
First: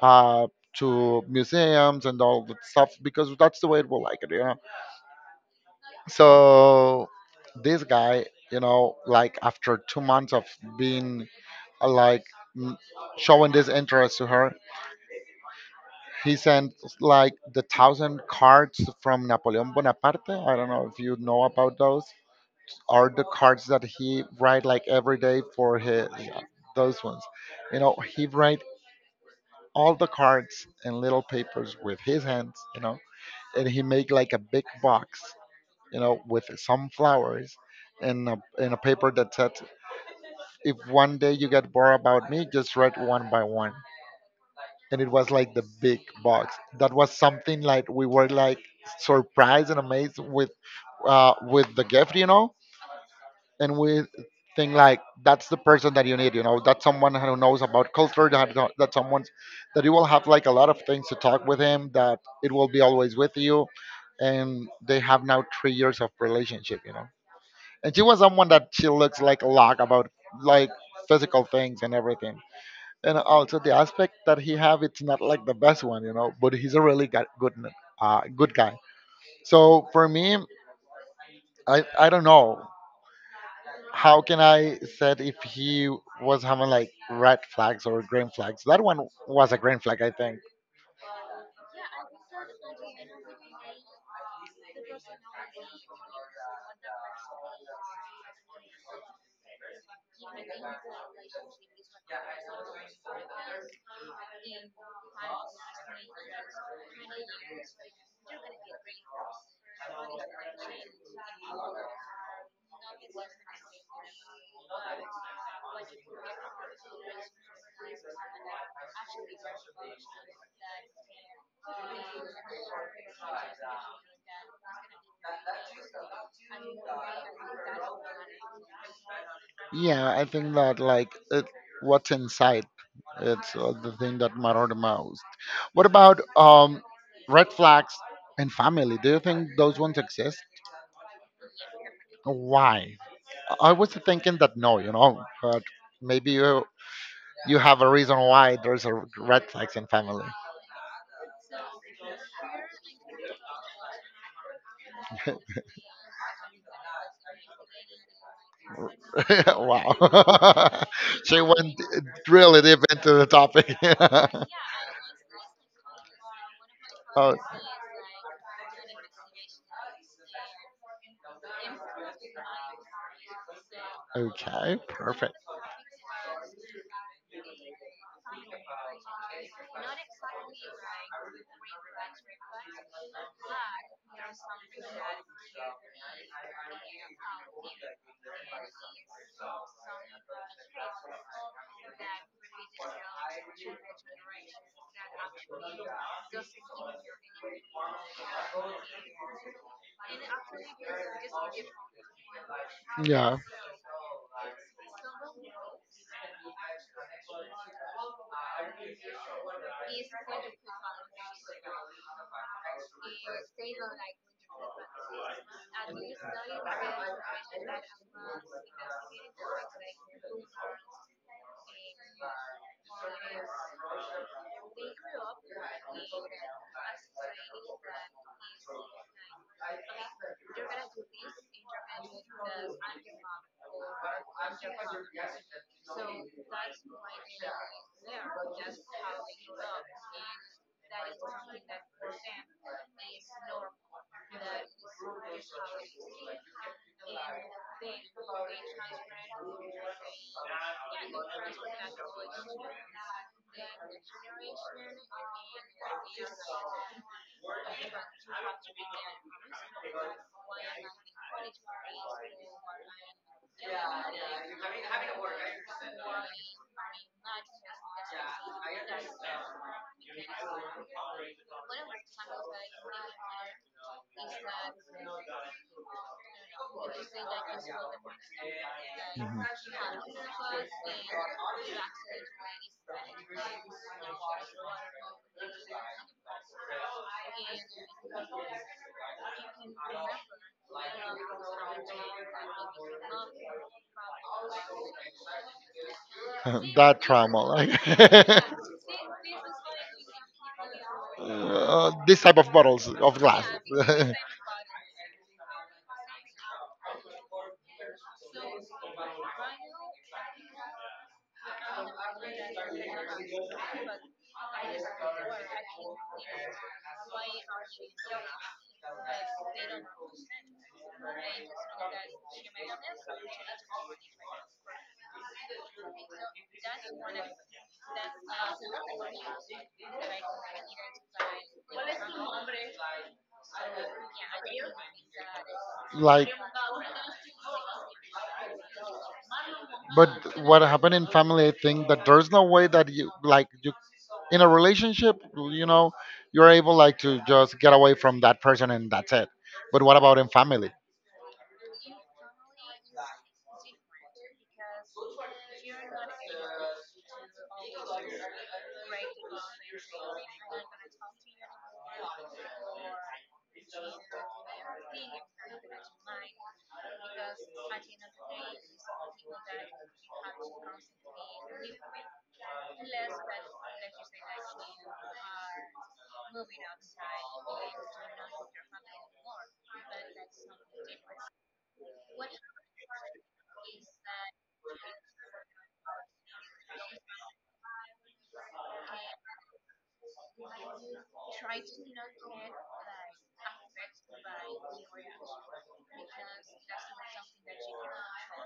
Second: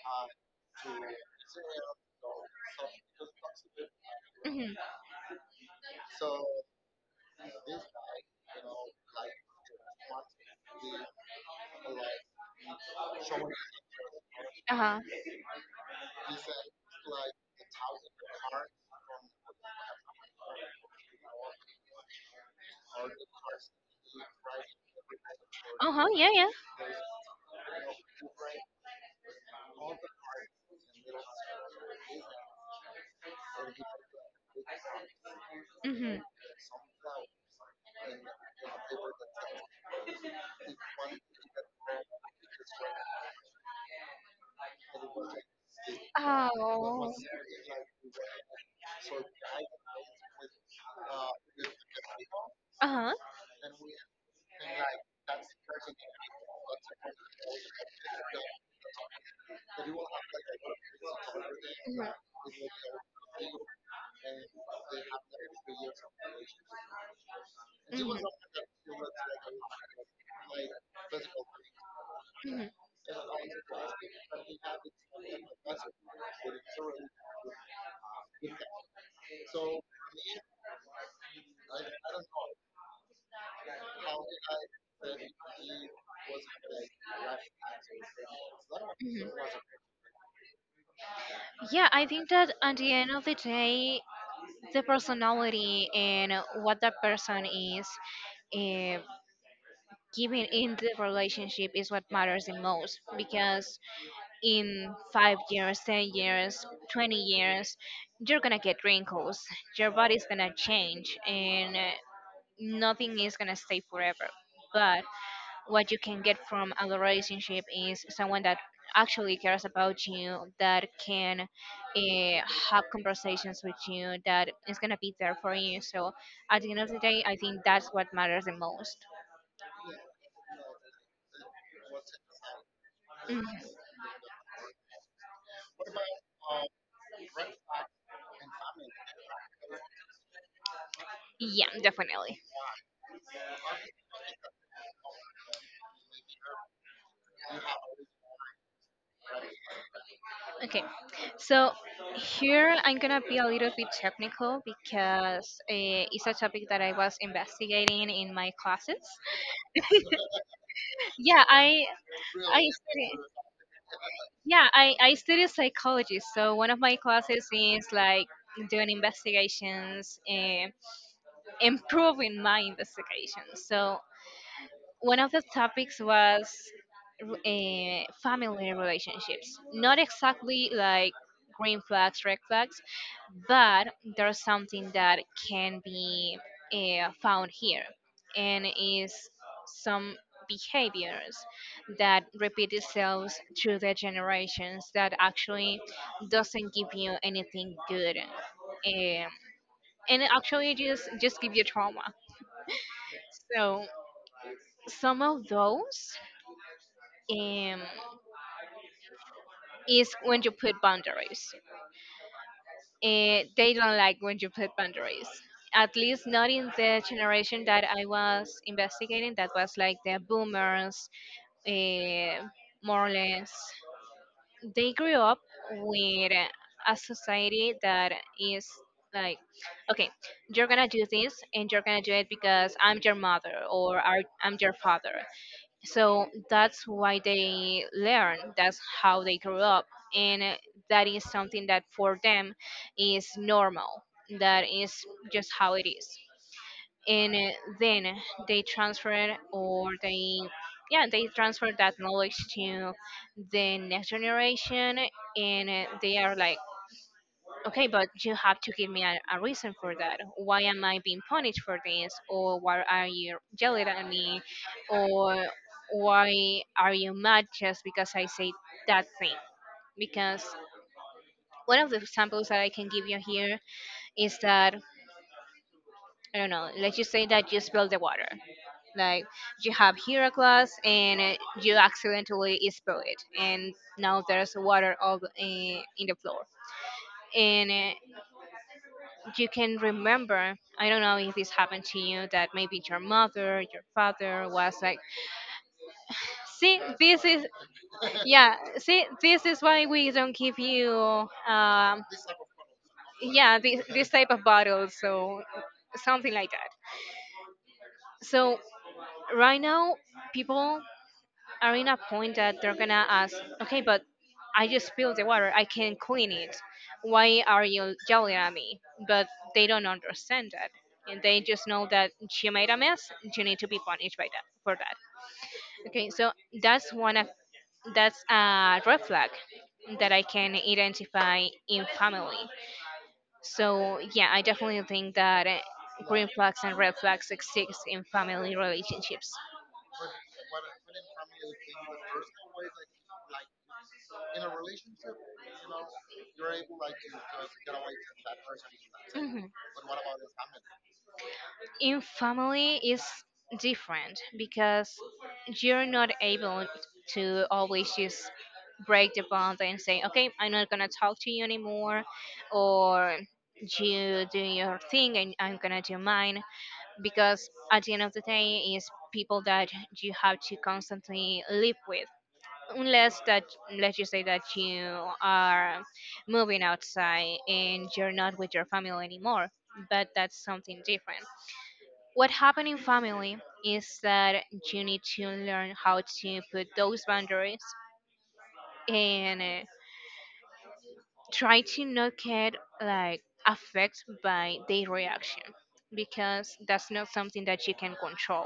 S1: uh, to museums and all that stuff, because that's the way we like it, you know.
S2: Mhm.
S1: So this guy, you know, like after 2 months of being like m- showing this interest to her,
S2: Uh-huh.
S1: he sent like the thousand cards from Napoleon Bonaparte. I don't know if you know about those. Are the cards that he write like every day for his,
S2: Uh-huh. Yeah, yeah.
S1: those ones. You know, he write all the cards in little papers with his hands. You know, and he make like a big box. You know,
S2: Mhm.
S1: with some flowers. And a paper that said, if one day you get bored about me, just write one by one. And it was like the big box. That was
S2: Oh.
S1: something like we were like surprised and amazed with with the gift, you know.
S2: Uh-huh.
S1: And we think like that's the person that you need, you know, that's someone who knows about culture, that someone that you will have like a lot of things to talk with him, that it will be always with you. And they have now 3 years of relationship, you know. And she
S2: Mhm.
S1: was
S2: Mhm.
S1: someone that she looks like a lot about like physical things and everything.
S2: Mhm.
S1: And also the aspect that he have, it's not like the best one, you know, but he's a really good guy. So for me, I don't know how can I said if he was having like red flags or green flags? That one
S2: Mhm.
S1: was a green flag, I think.
S2: Yeah, I think that at the end of the day, the personality and what that person is uh, giving in the relationship is what matters the most because in 5 years, 10 years, 20 years, you're gonna get wrinkles, your body's gonna change, and nothing is gonna stay forever. But what you can get from a relationship is someone that actually cares about you, that can have conversations with you, that is going to be there for you. So at the end of the day, I think that's what matters the most.
S1: Yeah, I think that like it, what's inside,
S2: Mhm.
S1: it's the thing that matter the most. What about red flags in family? Do you think those ones exist?
S2: Yeah, definitely.
S1: Why? I was thinking that no, you know, but maybe you have a reason why there's a red flags in family.
S2: Okay, so here I'm going to be a little bit technical because it's a topic that I was investigating in my classes.
S1: [laughs] Wow. [laughs] She
S2: yeah
S1: went
S2: i
S1: really
S2: i
S1: deep
S2: study
S1: into the topic.
S2: Yeah, I study psychology, so one of my
S1: [laughs] Oh.
S2: classes is like doing investigations and improving my investigations. So
S1: Okay,
S2: one of
S1: perfect.
S2: the topics was family relationships. Not exactly like green flags, red flags, but there's something that can be found here, and is some behaviors that repeat itself through the generations that actually doesn't give you anything good, and actually just give you trauma.
S1: Yeah.
S2: So some of those, um, is when you put boundaries. Eh, they don't like when you put boundaries. At least not in the generation that I was investigating, that was like the boomers, eh, more or less. They grew up with a society that is like, okay, you're gonna do this, and you're gonna do it because I'm your mother or I'm your father. So that's why they learn, that's how they grew up. And that is something that for them is normal, that is just how it is. And then they transfer, or they, yeah, they transfer that knowledge to the next generation. And they are like, okay, but you have to give me a reason for that. Why am I being punished for this? Or why are you yelling at me? Or why are you mad just because I say that thing? Because one of the examples that I can give you here is that, I don't know, let's just say that you spill the water. Like,
S1: Mhm.
S2: you have here a glass, and you accidentally spill it. And now there's water all, in the floor. And you can remember, I don't know if this happened to you, that maybe your mother, your father was like,
S1: [laughs]
S2: see,
S1: That
S2: this
S1: trauma,
S2: is,
S1: like [laughs]
S2: yeah, see, this is why we don't give you, um,
S1: this type of bottles of glass,
S2: yeah, this
S1: [laughs]
S2: type of bottles. So something like that. So right now people are in a point that they're gonna ask, okay, but I just spilled the water. I can clean it. Why are you yelling at me? But they don't understand that. And they just know that she made a mess. You need to be punished by that, for that. Okay, so that's one of, that's a red flag that I can identify in family. So yeah, I definitely think that eh, green
S1: like.
S2: flags and red flags exist in family relationships.
S1: But what happened in family, I think that there's no way that you like you in a relationship, you know, you're able like to just get away from that person and that's it.
S2: Mhm.
S1: But what about in family?
S2: In family is different because you're not able to always just break the bond and say, okay, I'm not gonna talk to you anymore, or you do your thing and I'm gonna do mine. Because at the end of the day, is people that you have to constantly live with. Unless that, let's just say that you are moving outside and you're not with your family anymore, but that's something different. What happened in family is that you need to learn how to put those boundaries, and try to not get, like, affected by their reaction, because that's not something that you can control.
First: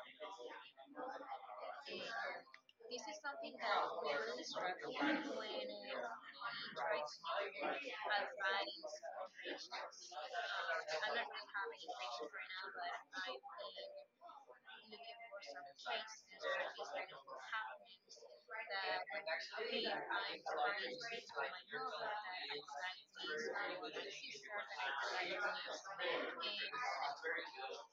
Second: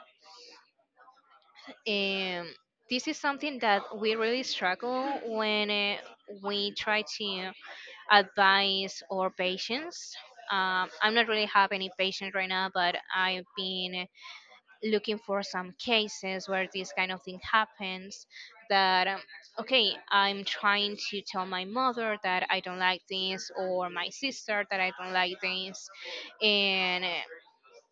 S2: And this is something that we really struggle when we try to advice or patience. I'm not really have any patience right now, but I've been looking for some cases where this kind of thing happens. That, okay, I'm trying to tell my mother that I don't like this, or my sister that I don't like this, and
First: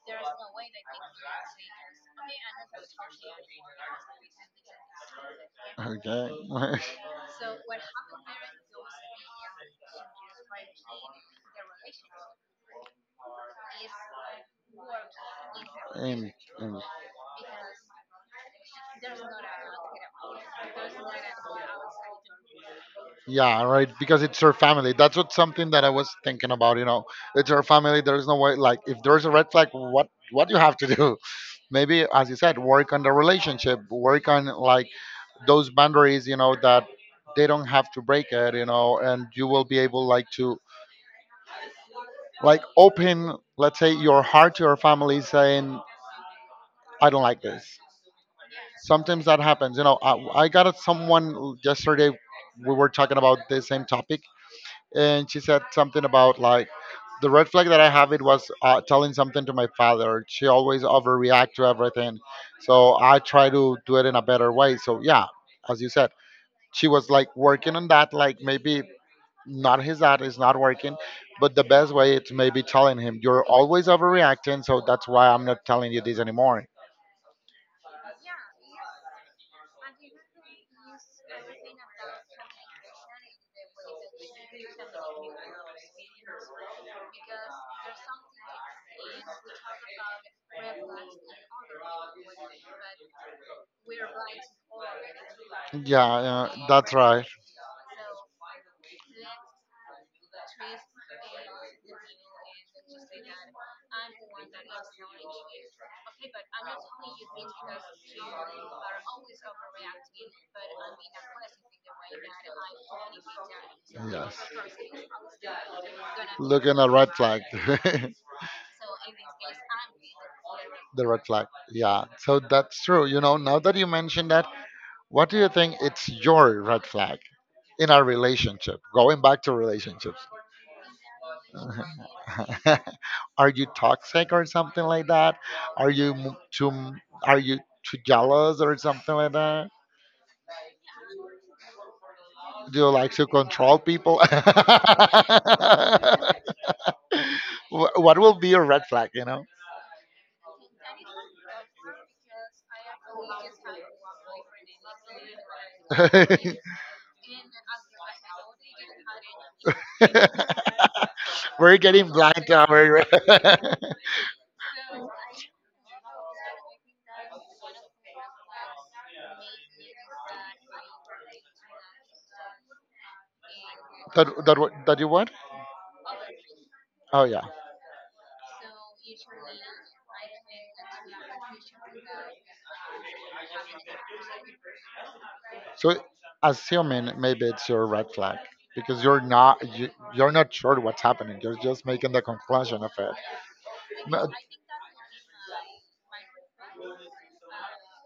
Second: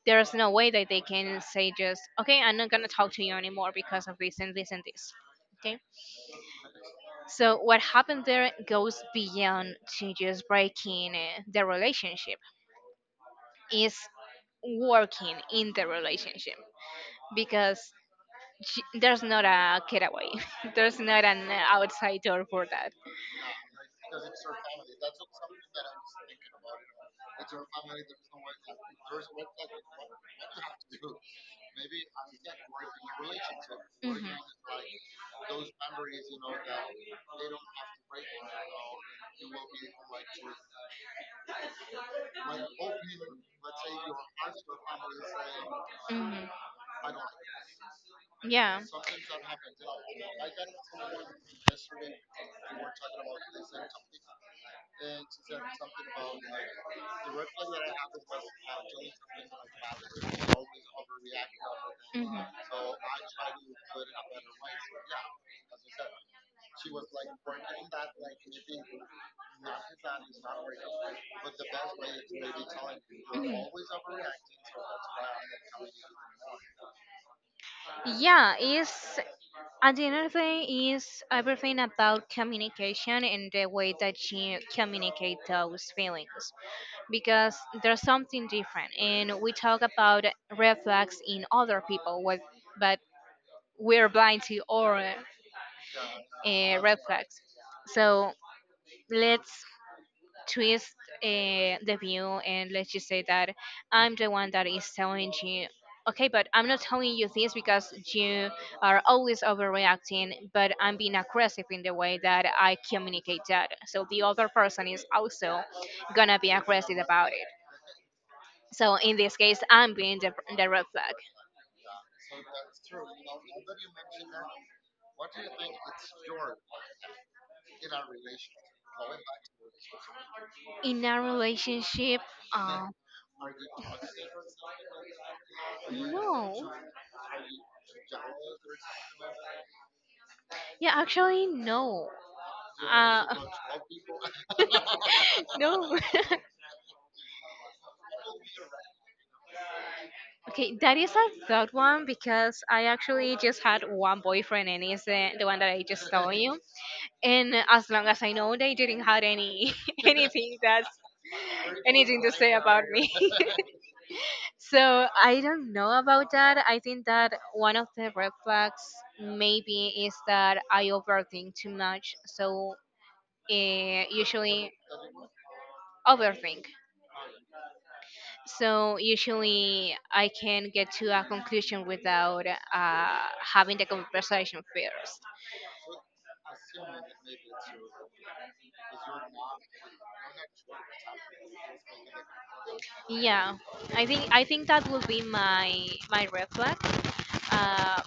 S2: there's no way that they can say just okay, I'm not gonna talk to you anymore because of this and this and this. Okay?
S1: Okay. [laughs]
S2: So what happened there goes beyond to just breaking the relationship. It's working in the
S1: and,
S2: relationship,
S1: and
S2: because there's not a getaway. [laughs] There's not an outside door for that.
S1: Yeah, right. Because it's your family. That's what something that I was thinking about. You know, it's your family. There's no way. Like, if there's a red flag, what you have to do? Maybe, as you said, work on the relationship,
S2: Mhm.
S1: work on like those boundaries, you know, that they don't have to break it, you know. And you will be able like to like open, let's say, your heart to your family saying
S2: Mhm.
S1: I don't like this.
S2: Yeah.
S1: Sometimes that happens, you know. I got someone yesterday, we were talking about the same topic, and she said something about like the red flag that I have, it was telling something to my father. She always overreact to everything,
S2: Mhm.
S1: so I try to do it in a better way. So yeah, as you said, she was like working on that. Like maybe not, his dad is not working, but the best way it's maybe telling him you're always overreacting. So that's why I'm not telling you this anymore.
S2: Life. Yeah, it's at the end of the day, is everything about communication and the way that you communicate those feelings, because there's something different, and we talk about red flags in other people, what, but we're blind to our
S1: Yeah, yeah, that's
S2: red
S1: right.
S2: flags. So let's twist the view and let's just say that I'm the one that is telling you, okay, but I'm not telling you this because you are always overreacting, but I'm being aggressive in the way that I communicate that. So the
S1: Yes,
S2: other person is also gonna be
S1: looking at
S2: aggressive
S1: red
S2: about
S1: flag.
S2: it.
S1: [laughs]
S2: So in this case, I'm being the red
S1: The
S2: flag.
S1: red flag. Yeah, so that's true. You know, now that you mentioned that, what do you think it's your red flag in our relationship? Going back to relationships,
S2: In a relationship, uh,
S1: [laughs] are you toxic or something like that? Are you
S2: no.
S1: are you too jealous or something like that?
S2: Yeah, actually, no.
S1: Do you like to
S2: Uh,
S1: control people? [laughs]
S2: no.
S1: What will be your red flag? You know,
S2: [laughs] Okay, that is a good one because I actually just had one boyfriend, and it's the one that I just told you. And as long as I know, they didn't have any [laughs] anything
S1: [laughs]
S2: that's
S1: we're getting
S2: anything to
S1: blind
S2: say
S1: to
S2: about
S1: our
S2: me.
S1: [laughs]
S2: [laughs] So I don't know about that. I think that one of the red flags maybe is that I overthink too much. So uh, usually
S1: that you want.
S2: overthink.
S1: Oh yeah.
S2: So usually I can get to a conclusion without having the conversation first.
S1: So assuming maybe it's your red flag because you're not sure what's happening. You're just making the conclusion of it.
S2: Yeah, I think
S1: No-
S2: I think that will be my my red flag. Uh,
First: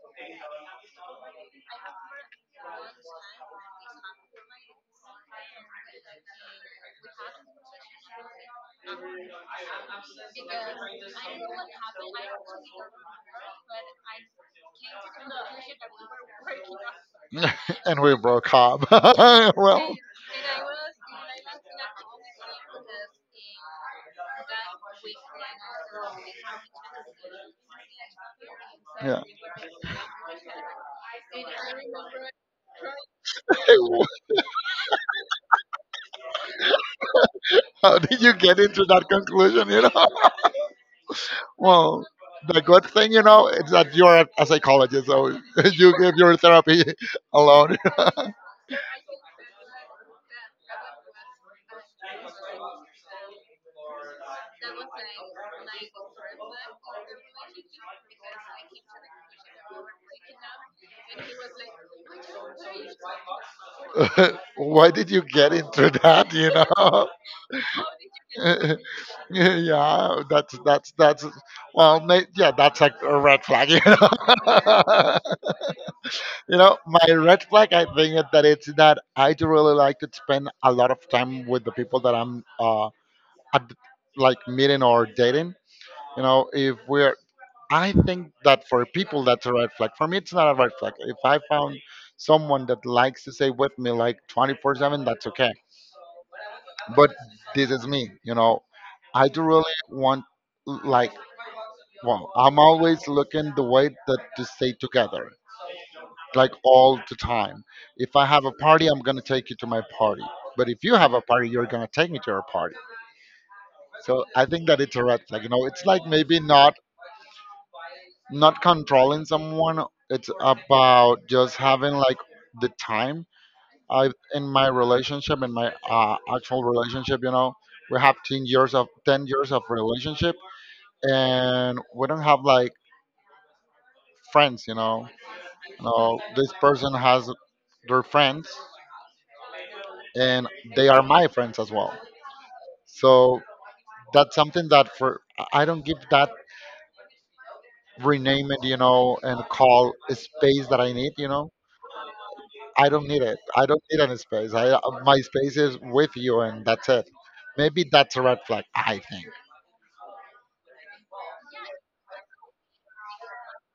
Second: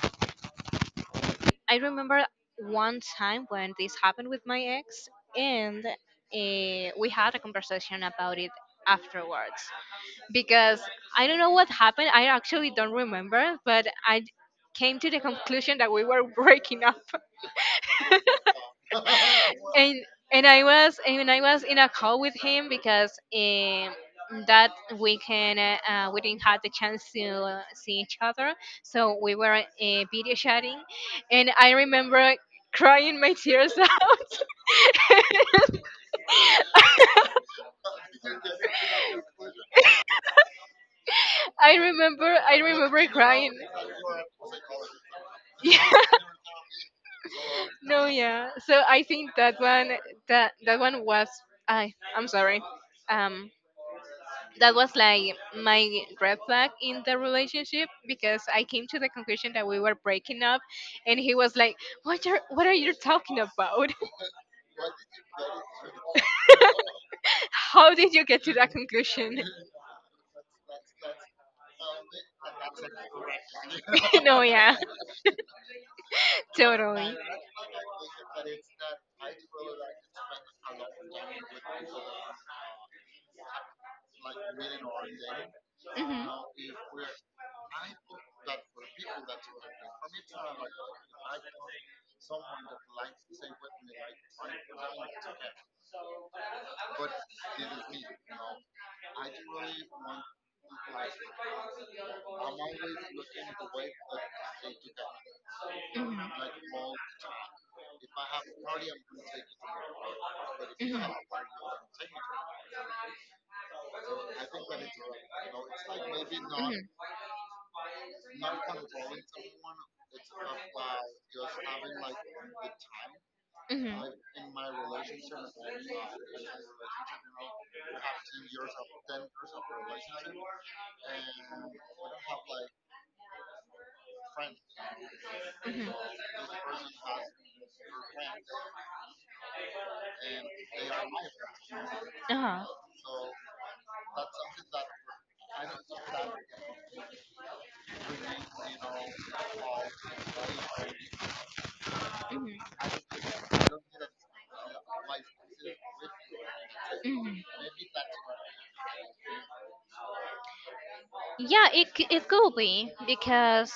S2: I remember one time when this happened with my ex, and we had a conversation about it afterwards, because I don't know what happened. I actually don't remember, but I came to the conclusion that we were breaking up.
S1: [laughs] And we broke up. [laughs] Well,
S2: and and I was in a call with him because that weekend we didn't have the chance to see each other, so
S1: yeah.
S2: we were video chatting, and I remember crying my tears [laughs]
S1: [laughs]
S2: out. [laughs]
S1: How did you get into that conclusion? You know. [laughs]
S2: I
S1: Well,
S2: remember I
S1: the good
S2: remember
S1: thing, you know,
S2: crying.
S1: is that you're a psychologist, so [laughs]
S2: Yeah,
S1: you give your therapy alone.
S2: [laughs] no, yeah. So I think that one, that that one was I'm sorry. Um, that was like my red flag in the relationship, because I came to the conclusion that we were breaking up, and he was like, "What are you talking about?
S1: [laughs] Why did you get into that? You know.
S2: [laughs] How did you get to that
S1: [laughs]
S2: conclusion?"
S1: Yeah, that's well, yeah, that's like a red flag. You
S2: [laughs] No, yeah,
S1: know, [laughs]
S2: [laughs]
S1: you know, my
S2: totally.
S1: red flag. I think that it's that I do really like to spend a lot of time with the people that I'm at, like meeting or dating. You
S2: Mhm,
S1: know, if we're, I think that for people that's a red flag. For me, it's not a red flag. If I found someone that likes to stay with me like 24/7, that's okay. But this is me, you know. I do really want, like, well, I'm always looking the way that to stay together,
S2: mhm,
S1: like all the time. If I have a party, I'm gonna take you to my party. But if you have a party, you're gonna take me to your party. So I think that it's a red flag. You know, it's like maybe not controlling someone. It's about just having like the time. I in my relationship, in my actual relationship, you know, we have 10 years of 10 years of relationship, and we don't have like friends, you know.
S2: mhm, mhm.
S1: No, this person has their friends, and they are my friends as well.
S2: Uh-huh.
S1: So that's something that for I don't give that rename it, you know, and call a space that I need, you know.
S2: Mhm.
S1: I don't need it. I don't need any space. I, my space is with you, and that's it.
S2: Mhm.
S1: Maybe that's a red flag, I think.
S2: Yeah, it could be because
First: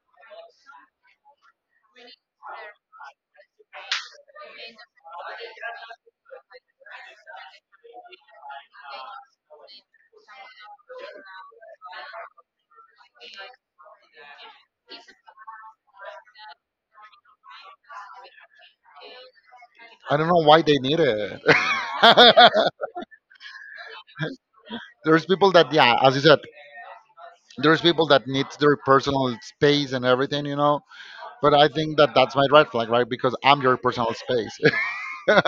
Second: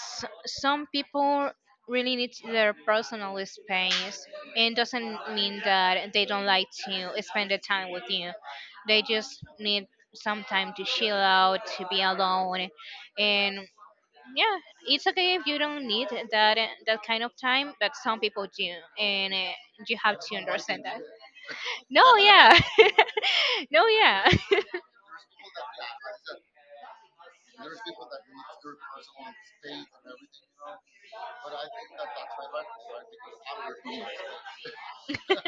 S2: some people really need their personal space, and doesn't mean that they don't like to spend the time with you. They just need some time to chill out, to be alone, and yeah, it's okay if you don't need that that kind of time, but some people do, and you
S1: I
S2: have
S1: don't
S2: to
S1: know why they
S2: understand
S1: need
S2: that.
S1: it.
S2: No, yeah.
S1: [laughs]
S2: [laughs] No, yeah. [laughs]
S1: There's people that, yeah, as you said, there's people that need their personal space and everything, you know. But I think that that's my red flag, right? Because I'm your personal space. [laughs]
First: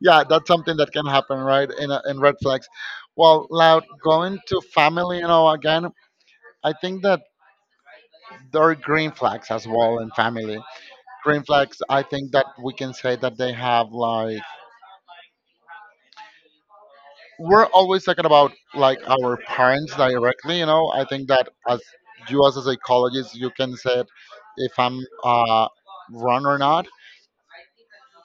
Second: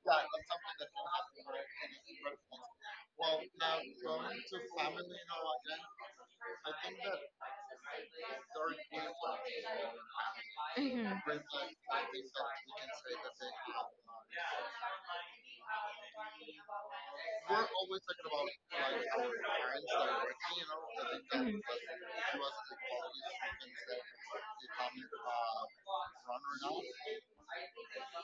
S1: Yeah, that's something that can happen, right? In red flags. Well, now going to family, you know, again, I think that there are green flags as well in family.
S2: Mhm.
S1: Green flags, I think that we can say that they have like, we're always talking about like our parents directly, you know. I think that as you, as a psychologist, you can say if I'm wrong or not.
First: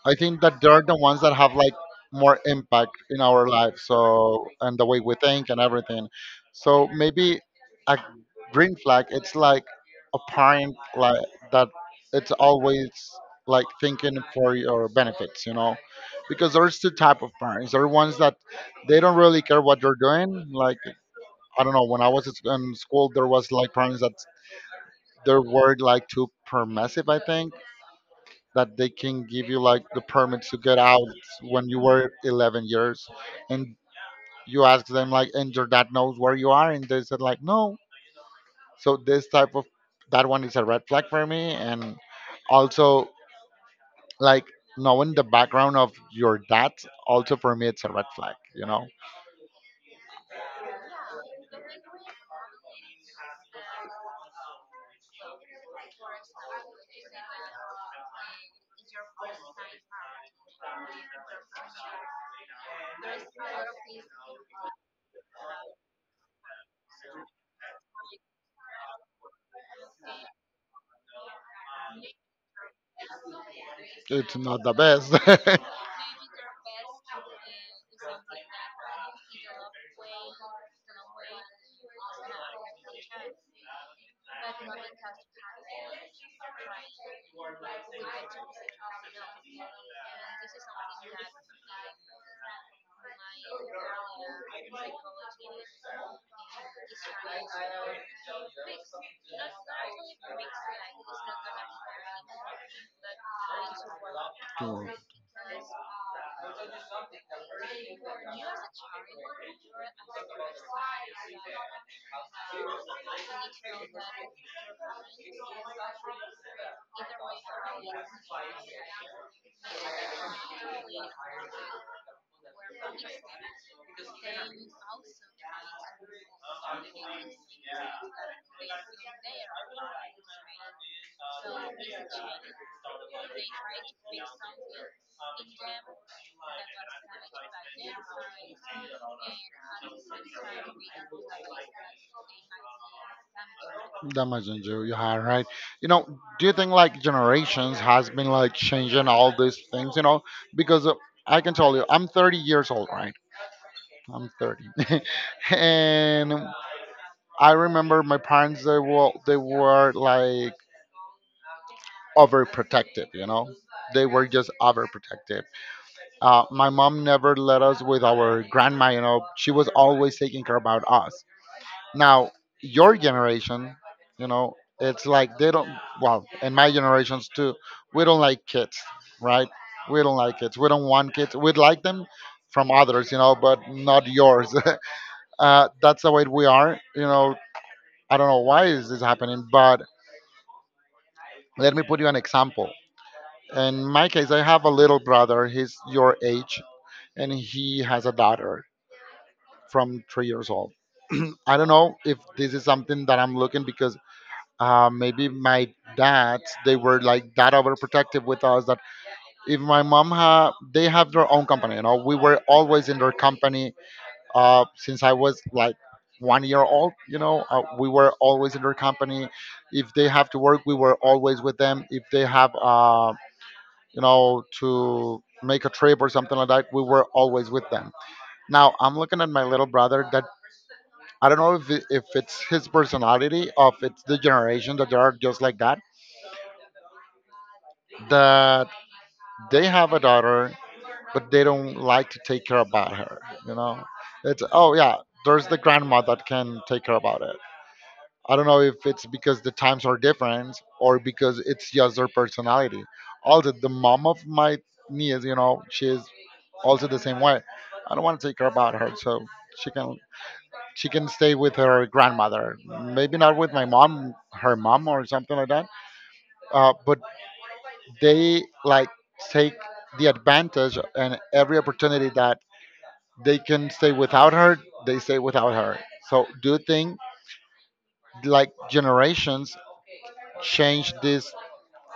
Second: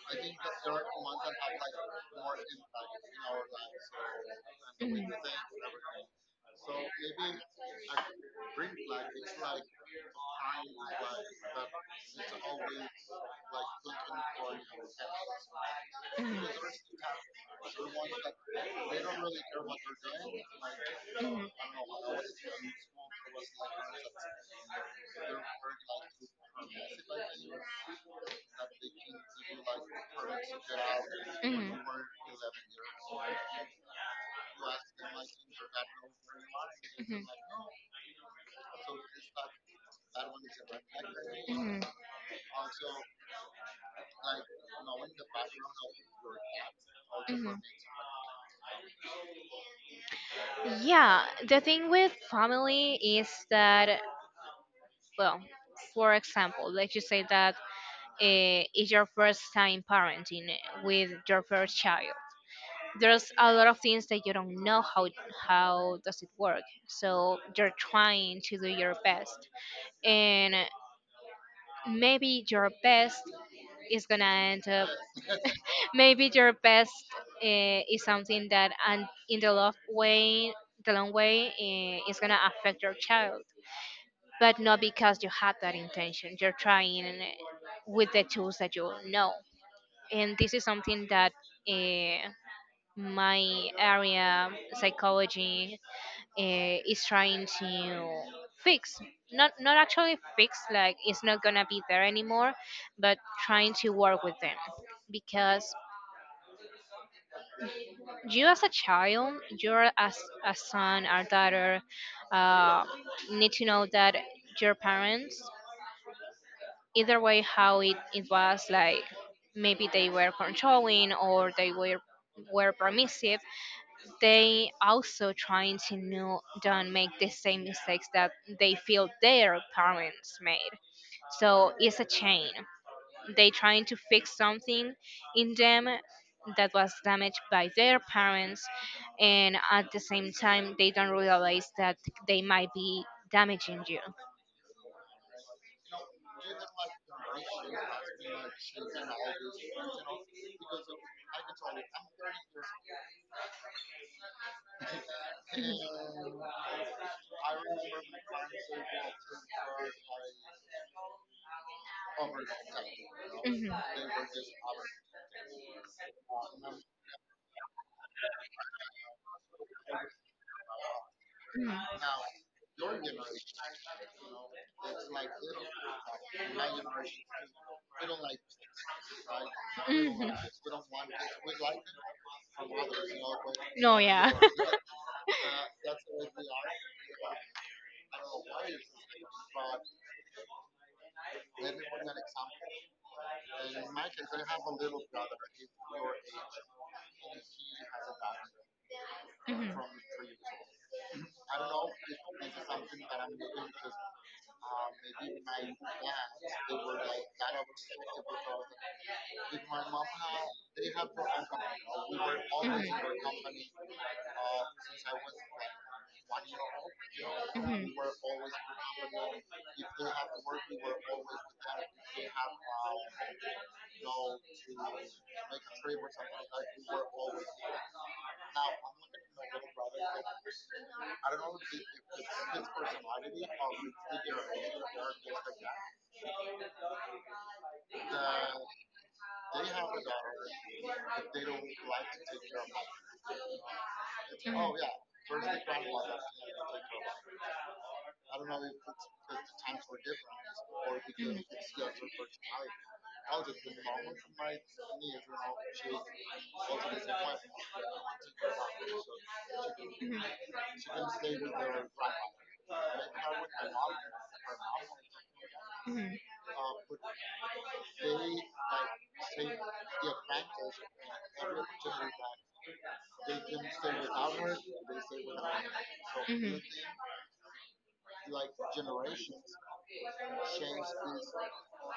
S1: I think that they're the ones that have like more impact in our life, so, and the
S2: Mhm.
S1: way
S2: Mhm.
S1: we think and everything. So maybe a green flag, it's like a parent like that. It's always like thinking for your benefits, you know,
S2: Mhm. Mhm. Mhm.
S1: because there's two type of parents. There are ones that they don't really care what you're doing. Like I don't know, when I was in school, there was like parents that their word like too permissive, I think that they can give you like the permit to get out when you were 11 years, and you ask them like and your dad knows where you are and they said like no. So this type of, that one is a red flag for me,
S2: Mhm.
S1: and also like knowing the background of your dad, also
S2: Mhm.
S1: for
S2: Mhm.
S1: me it's a red flag, you know.
S2: Yeah, the thing with family is that, well, for example, like you say that is your first time parenting with your first child, there's a lot of things that you don't know how does it work, so you're trying to do your best. And maybe your best is gonna
S1: It's not
S2: end
S1: the
S2: up,
S1: best.
S2: maybe your best is something that, and in the long way, the long way is gonna affect your child, but not because you had that intention. You're trying with the tools that you know. And this is something that, uh, my area, psychology, is trying to fix. Not actually fix, like it's not gonna be there anymore, but trying to work with them,
S1: [laughs] to
S2: because you as a child, you're as a son or daughter, uh, need to know that your parents, either way how it, it was like, maybe they were controlling, or they were permissive, they also trying to know, don't make the same mistakes that they feel their parents made. So it's a chain. They trying to fix something in them that was damaged by their parents, and at the same time they don't realize that they might be damaging you.
S1: Damage on you, yeah, right, you know. Do you think like generations has been like changing all these things, you know? Because I can tell you I'm 30 years old, right? I'm 30. [laughs] And I remember my parents, they were like overprotective, you know.
S2: Mhm,
S1: They were just overprotective. My mom never let us with our grandma, you know. She was always taking care about us.
S2: mhm.
S1: Now, your generation, you know, it's like they don't, well, and my generations too, we don't like kids, right? We don't
S2: Mhm.
S1: like kids. We don't want kids. We'd like them from others, you know, but not yours.
S2: [laughs]
S1: [laughs] That's the way we are, you know. I don't know why is this happening, but let me put you an example. In my case, I have a little brother. He's your age, and he has a daughter from 3 years old. I don't know if this is something that I'm looking because maybe my dad they were like that overprotective with us that if my mom ha they have their own company, you know, we were always in their company. Since I was like 1 year old, you know, we were always in their company. If they have to work, we were always with them. If they have to make a trip or something like that, we were always with them. Now I'm looking at my little brother that I don't know if it's his personality or if it's the generation that they are just like that, that they have a daughter, but they don't like to take care about her. You know, it's,
S2: Mhm.
S1: oh yeah, there's the grandma that can take care about it. I don't know if it's because the times are different or because it's just their personality. Also, the mom of my niece, you know, she's also the same way. I don't want to take care about her, so she can she can stay with her grandmother. Maybe not with my mom, her mom or something like that.
S2: Mhm. [laughs]
S1: But they like take the advantage and every opportunity that they can stay without her, they stay without her. So do you
S2: Mhm.
S1: think like generations change this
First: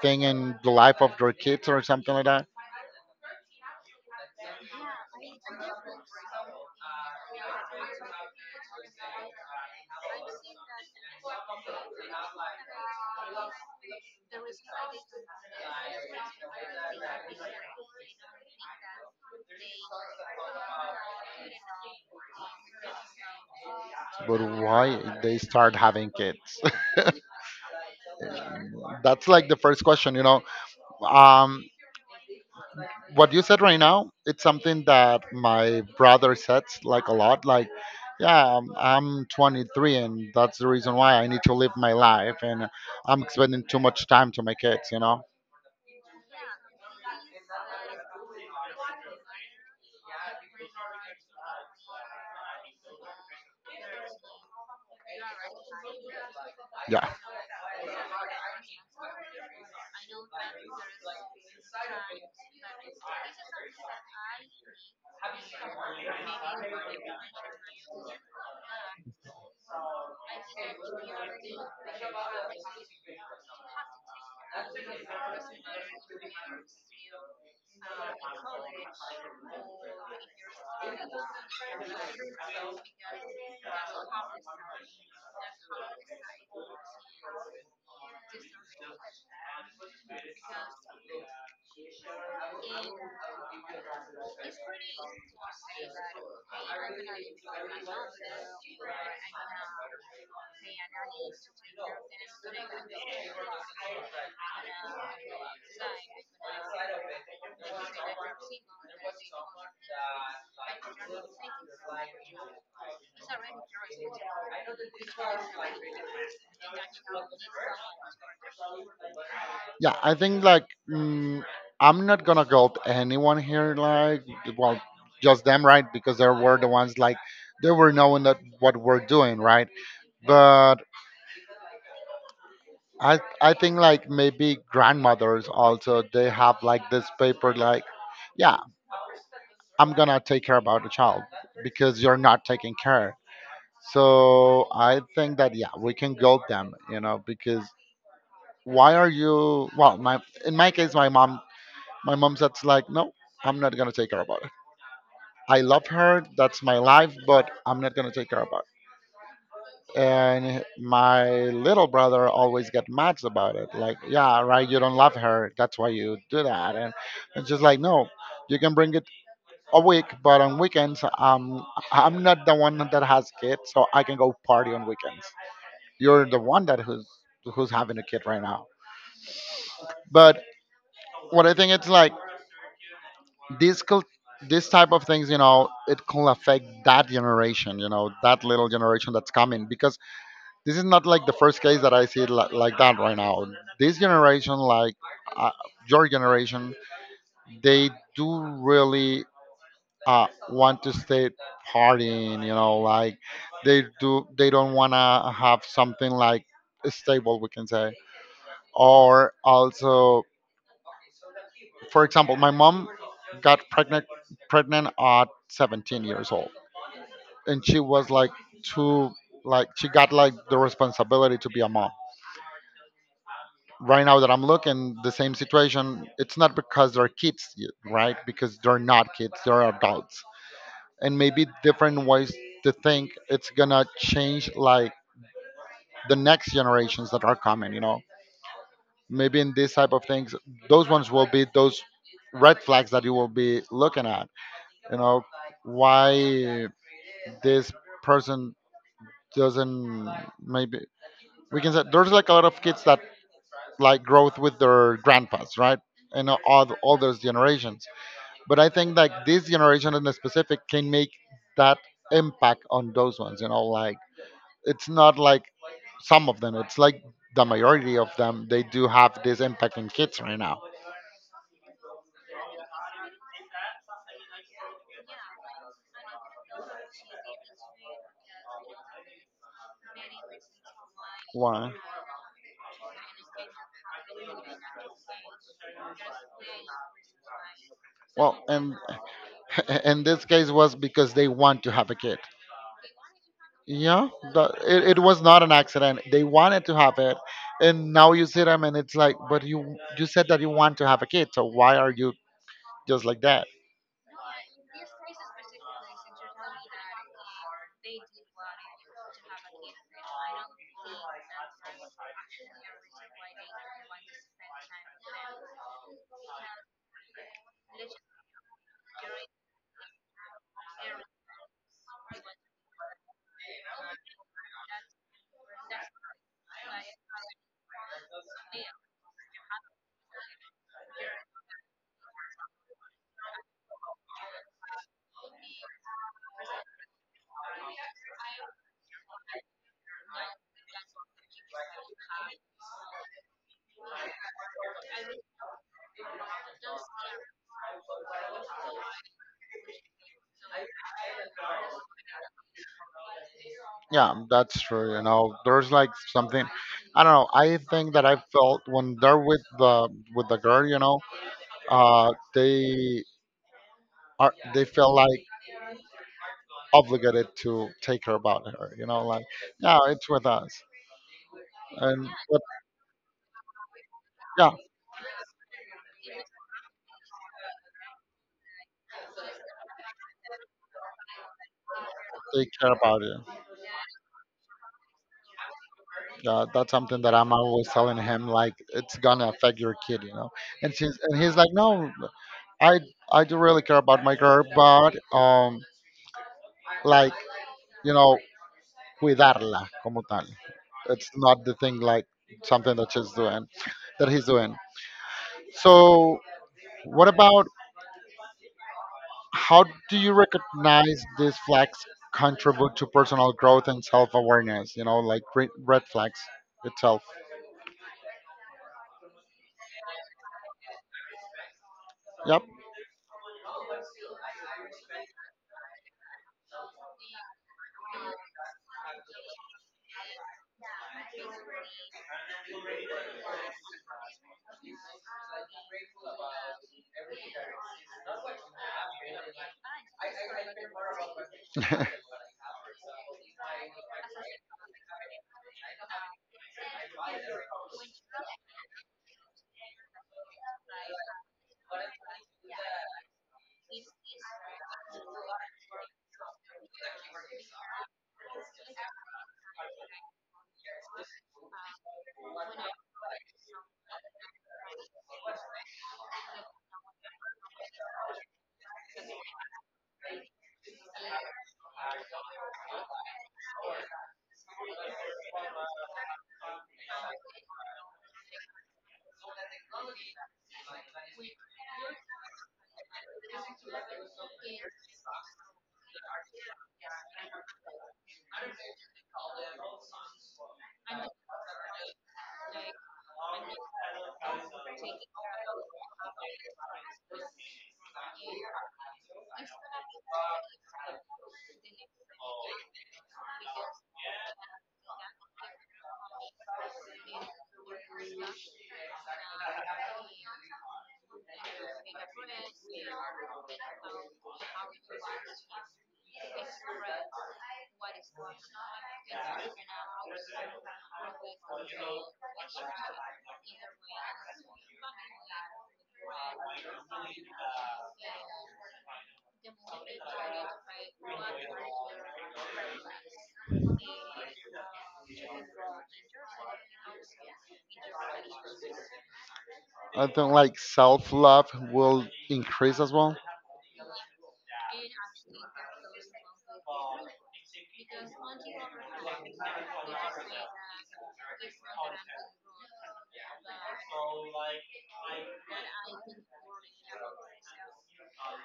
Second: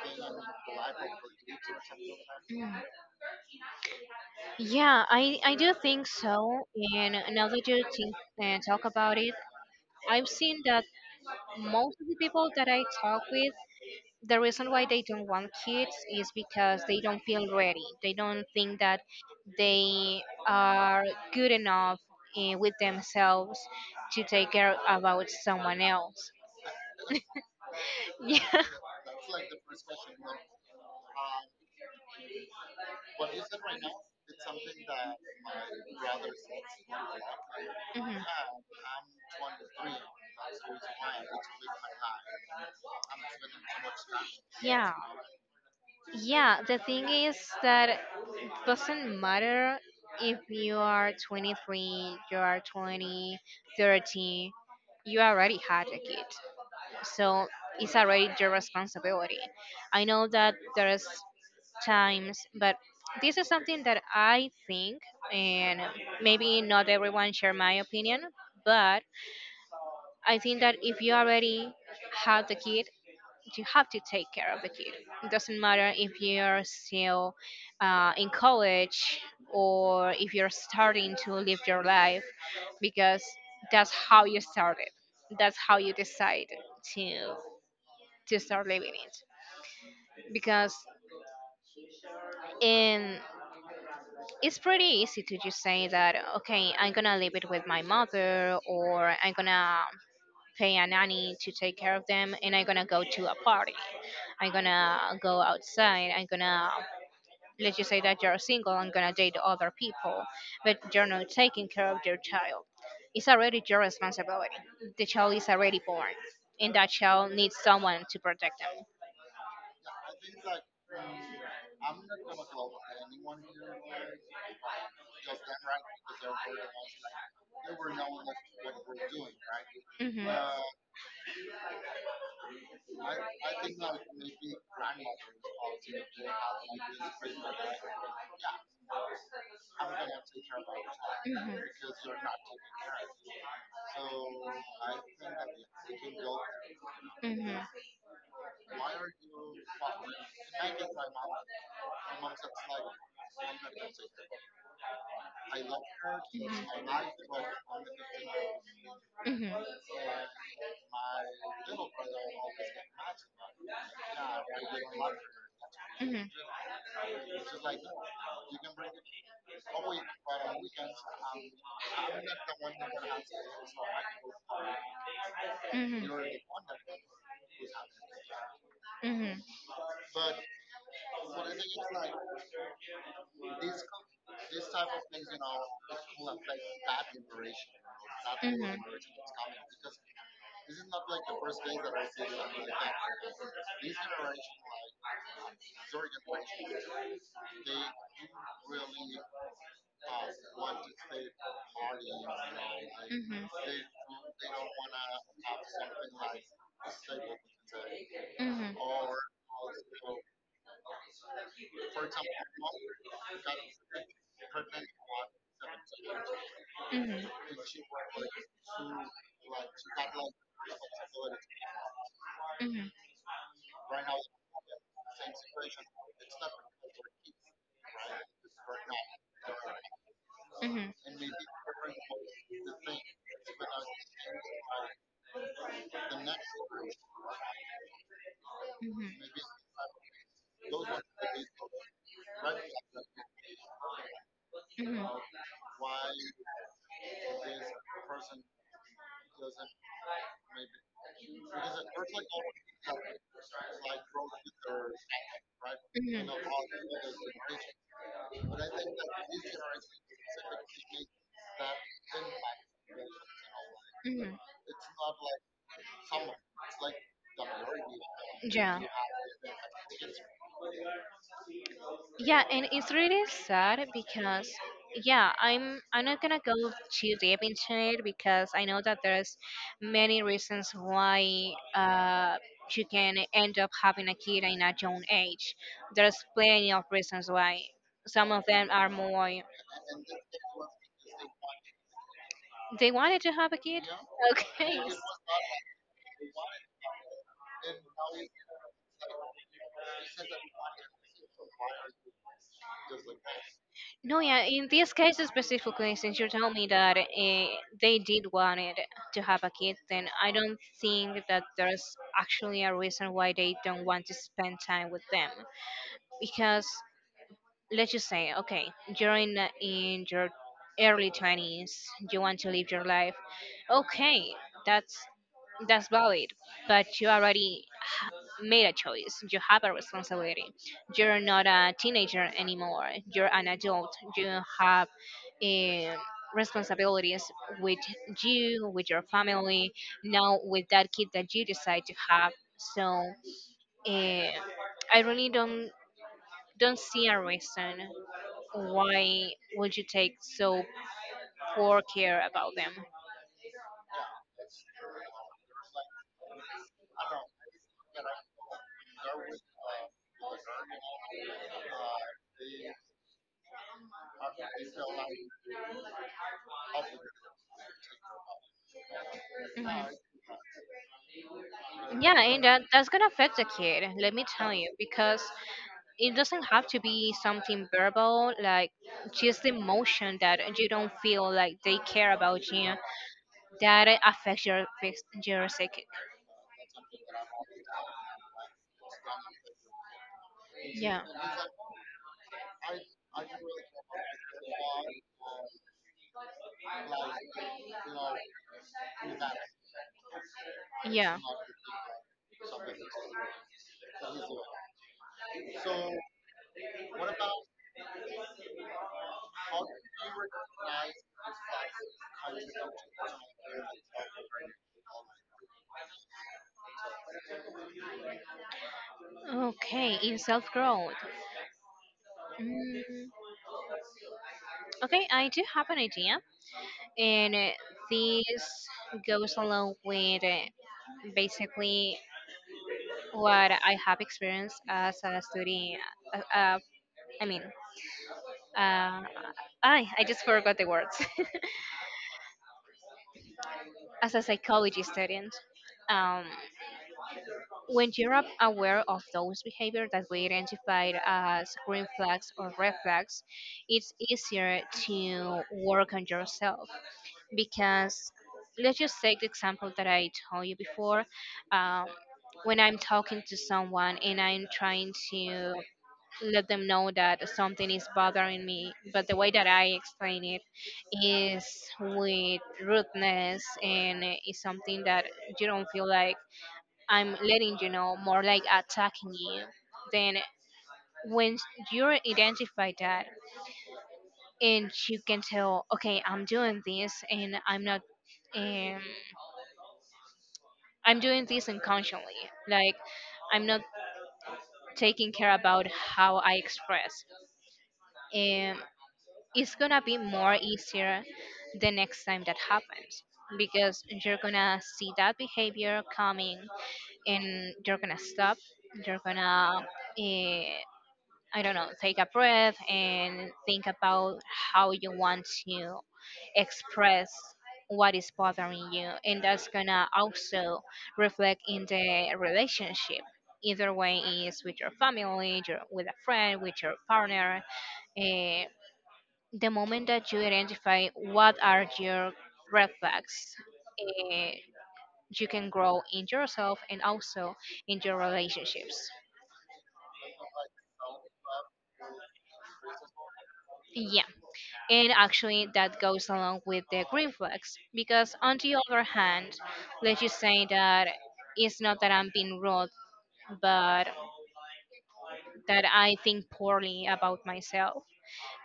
S1: thing in the life of their kids or something like that?
S2: That? Mm. Yeah, I do think so. And now that you think, talk about it, I've seen that most of the people that I talk with, the reason why they don't want kids is because they don't feel ready. They don't think that they are good enough with themselves to
S1: But
S2: take care
S1: why
S2: about
S1: they start
S2: someone
S1: having
S2: else.
S1: kids?
S2: Yeah.
S1: [laughs] That's like the first question, you know. Um, what you said right now it's something that my
S2: Mhm. [laughs]
S1: brother says like a lot, like, yeah, I'm 23, and that's the reason why I need to live my life and I'm spending too much time to my kids,
S2: Yeah.
S1: you know.
S2: Yeah, the thing is that it doesn't matter if you are 23, you are 20, 30, you already had a kid.
S1: Yeah,
S2: So it's already your responsibility. I know that there's times, but this is something that I think, and maybe not everyone share my opinion, but I think that if you already have the kid, you have to take care of the kid. It doesn't matter if you're still in college or if you're starting to live your life, because that's how you started. That's how you decide to to start living it because in it's pretty easy to just say that, okay, I'm gonna live it with my mother, or I'm gonna pay a nanny to take care of them, and I'm gonna go to a party, I'm gonna go outside, I'm gonna, let's just say that you're single, I'm gonna date other people. But you're not taking care of your child. It's already your responsibility. The child is already born, and that child needs someone to protect
S1: yeah, I think like I'm not gonna guilt anyone here, like, well, just them, right? Because they were the ones, like, they were knowing that what we're doing, right?
S2: them.
S1: But. I think like maybe grandmothers also they have like this paper like, yeah, I'm gonna
S2: Hmm.
S1: take care about the child
S2: Hmm.
S1: because you're not taking care. So I think that, yeah, we can guilt them, you know,
S2: Mhm.
S1: because why are you? Well, my in my case, my mom said like, no, I'm not gonna take care about it. I love her, that's my life, but I'm not gonna take care about it.
S2: Mhm.
S1: And my little brother always get mad about it, like, yeah, right, you don't love her, that's why
S2: Mhm. Mhm. Mhm.
S1: you do
S2: Mhm.
S1: that. And it's just like, no, you can bring it a week but on weekends, I'm not the one that has kids, so I can go party on weekends.
S2: Mhm.
S1: You're
S2: Mhm.
S1: the one that, who's having a kid right now.
S2: Mhm. Mhm. Mhm.
S1: But what I think it's like, these cul- this type of things, you know, it can affect that generation, you know, that little
S2: Mhm.
S1: generation that's coming. Because this is not like the first case that I see it like, that right now. This generation, like, uh, your generation, they do really want to stay partying. You know, like they do. They don't wanna have something like stable, we can say. Or also, for example, my mom got pregnant at 17 years old, and she was like too, like she got like the responsibility to be a mom. Right now that I'm looking the same situation, it's not because they're kids, right? Because they're not kids, they're adults. And maybe different ways to think it's gonna change like the next generations that are coming, you know. Maybe in this type of things, those ones will be those red flags that you will be looking at. You
S2: Mhm.
S1: know, why this person doesn't, maybe we can say there's like a lot of kids that like growth with their grandpas, right? And all those generations. But I think like this generation in the specific can make that impact on those ones. You know, like
S2: Mhm. Mhm.
S1: it's not like some of them. It's like the majority of them. They
S2: Yeah.
S1: do have this impact in kids right now.
S2: Yeah, and it's really sad because, yeah, I'm not gonna go too deep into it because I know that there's many reasons why
S1: Why?
S2: you can end up having a kid in a young age. There's plenty of reasons why. Some of
S1: Well,
S2: them
S1: and
S2: are more,
S1: [laughs] in this case was because they want to have a kid.
S2: they wanted to have a kid.
S1: Yeah,
S2: [laughs] Okay.
S1: it was not an accident. They wanted to have it, and now you see them, and it's like, but you said that you want to have a kid, so why are you just like that.
S2: No, yeah, in this case specifically, since you told me that they did want it to have a kid, then I don't think that there's actually a reason why they don't want to spend time with them. Because let's just say, okay, you're in your early 20s, you want to live your life. Okay, that's that's valid, but you already made a choice. You have a responsibility. You're not a teenager anymore. You're an adult. You have um, responsibilities with you, with your family, now with that kid that you decide to have. So, uh, I really don't see a reason why would you take so poor care about them.
S1: Yeah, that's true. You know, there's like something. I don't know. I think that I felt when they're with the girl. You know, uh, they they feel like obligated to take care about her. You know, like, yeah,
S2: Mhm.
S1: it's with us, and
S2: Yeah,
S1: but,
S2: and that's gonna affect the kid, let me
S1: yeah,
S2: tell you, because it doesn't have to be something verbal, like just the emotion that you don't feel like they care about
S1: they care
S2: you,
S1: about you.
S2: that affects your your psychic.
S1: Yeah, that's something that I'm always telling him, like it's gonna affect your kid. You know, and she's
S2: Yeah.
S1: and he's like, no, I I do really care about my girl, but like, you know, cuidarla como tal. It's
S2: Yeah.
S1: not the thing like something that she's doing, that he's doing. So, what about how do you recognize these flags contribute to personal growth and self awareness? You know, like red flags itself.
S2: Okay, in self-growth.
S1: Yep.
S2: mm, okay, I do have an idea, and this goes along with basically what I have experienced as a student. Uh, uh, I mean, uh, I just forgot the words. [laughs]
S1: [laughs]
S2: As a psychology student, um, when you're aware of those behaviors that we identified as green flags or red flags, it's easier to work on yourself. Because let's just take the example that I told you before. Um, when I'm talking to someone and I'm trying to let them know that something is bothering me, but the way that I explain it is with rudeness and is something that you don't feel like I'm letting you know, more like attacking you. Then when you identify that and you can tell, okay, I'm doing this and I'm not. Um, I'm doing this unconsciously. Like, I'm not taking care about how I express. And it's gonna be more easier the next time that happens because you're gonna see that behavior coming, and you're gonna stop. You're gonna, uh, I don't know, take a breath and think about how you want to express what is bothering you. And that's gonna also reflect in the relationship. Either way is with your family, your, with a friend, with your partner. Eh, the moment that you identify what are your red flags, eh, you can grow in yourself and also in your relationships.
S1: I think like self love will increase as well.
S2: Yeah. And actually, that goes along with the green flags because, on the other hand, let's just say that it's not that I'm being rude, but that I think poorly about myself.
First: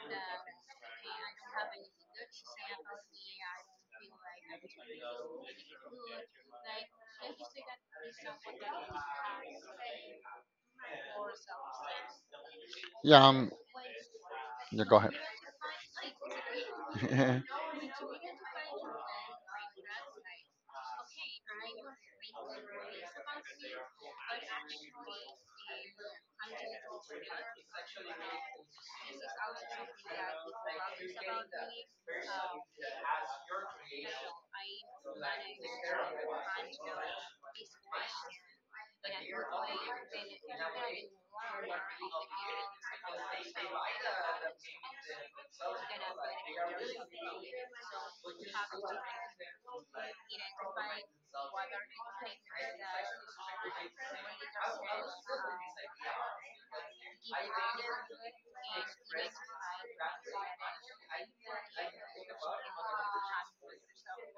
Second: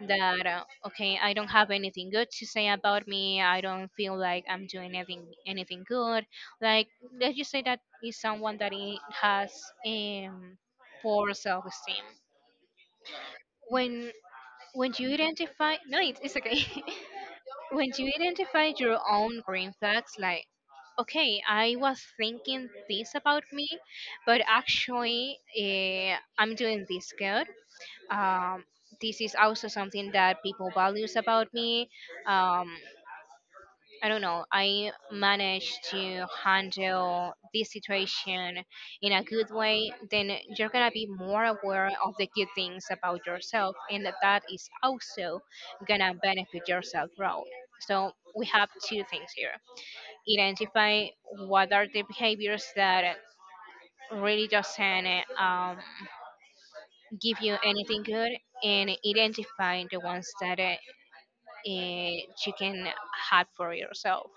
S2: That, okay, I don't have anything good to say about me. I don't feel like I'm doing anything good. Like, let's just say that is someone that has um, poor self-esteem.
S1: Yeah,
S2: When
S1: yeah,
S2: when
S1: go ahead.
S2: you identify, no, it's okay. [laughs] When you identify your own green flags, like, okay, I was thinking this about me, but actually, I'm doing this good. um, this is also something that people values about me. um, I don't know, I manage to handle this situation in a good way, then you're gonna be more aware of the good things about yourself, and that is also gonna benefit your self growth. So we have two things here: identify what are the behaviors that really doesn't give you anything good, and identify the ones that you can have for yourself.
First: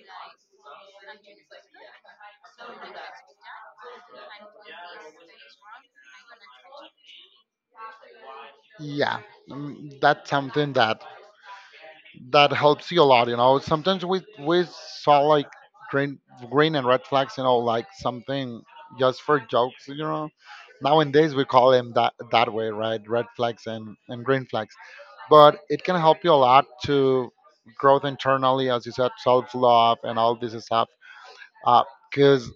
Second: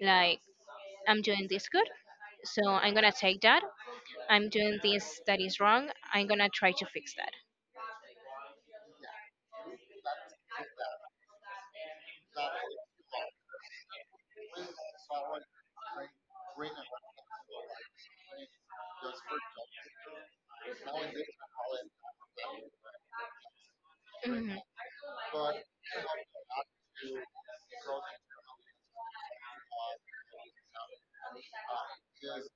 S2: Like, I'm doing this good, so I'm gonna take that. I'm doing this that is wrong, I'm gonna try to fix that.
S1: [laughs] Yeah, that's something that helps you a lot. You know, sometimes we saw like green green and red flags. You know, like something just for jokes. You know, nowadays we call them that, that way, right? Red flags and green
S2: Mhm,
S1: flags. But it can help you a lot to growth internally, as you said, self love and all this stuff. Because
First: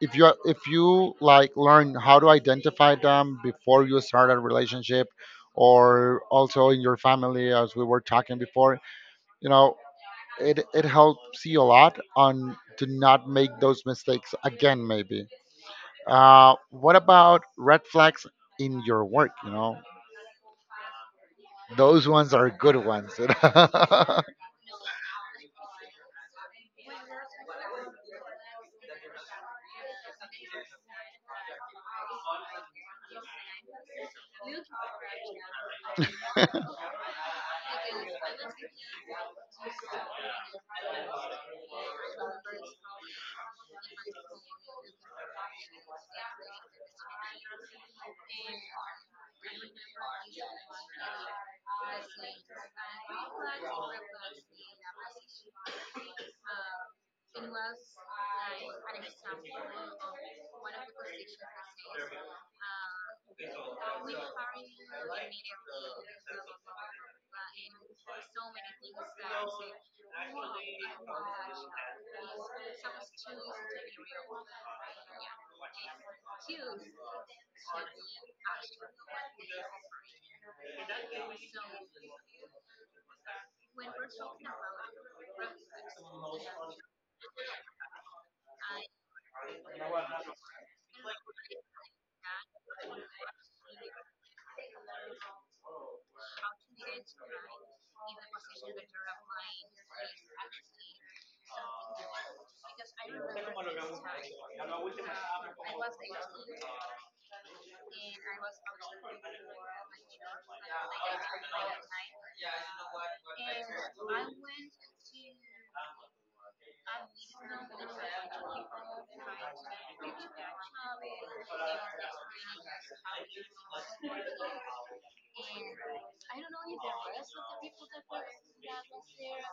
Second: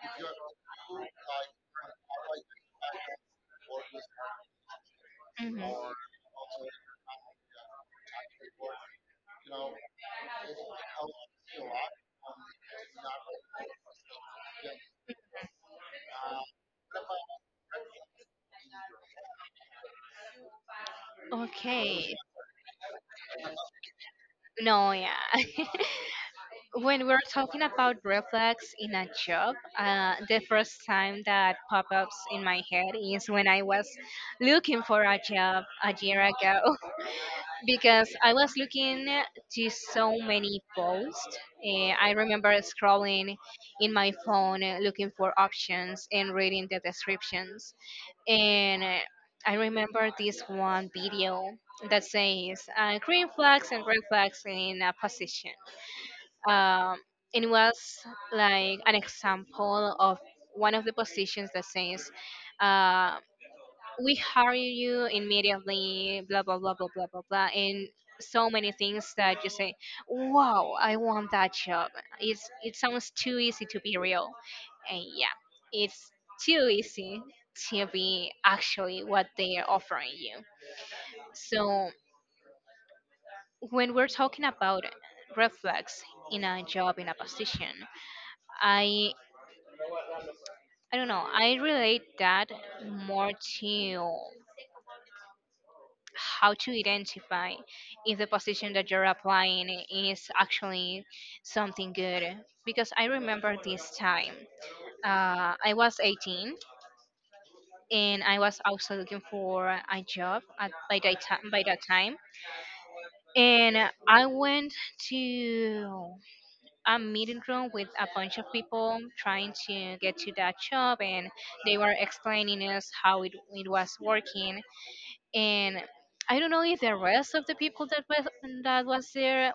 S1: if you like learn how to identify them before you start a relationship,
S2: mhm.
S1: or also in your family, as we were talking before, you know, it helps you a lot on to not make those mistakes again maybe. What about red flags in your work, you know? Those
S2: Okay.
S1: ones are good ones.
S2: No, yeah. [laughs] When we're talking about reflex in a job, the first time that pop ups in my head is when I was looking for a job a year ago. Because I was looking to so many posts. I remember scrolling in my phone, looking for options and reading the descriptions. And, I remember this one video that says green flags and red flags in a position. Um, and it was like an example of one of the positions that says, uh, we hire you immediately, blah, blah, blah, blah, blah, blah, blah. And so many things that you say, wow, I want that job. It's, it sounds too easy to be real. And yeah, it's too easy to be actually what they are offering you. So when we're talking about reflex in a job, in a position, I, I don't know, I relate that more to how to identify if the position that you're applying is actually something good. Because I remember this time, I was 18 and I was also looking for a job at, by, that time, and I went to a meeting room with a bunch of people trying to get to that job, and they were explaining us how it was working. And I don't know if the rest of the people that was there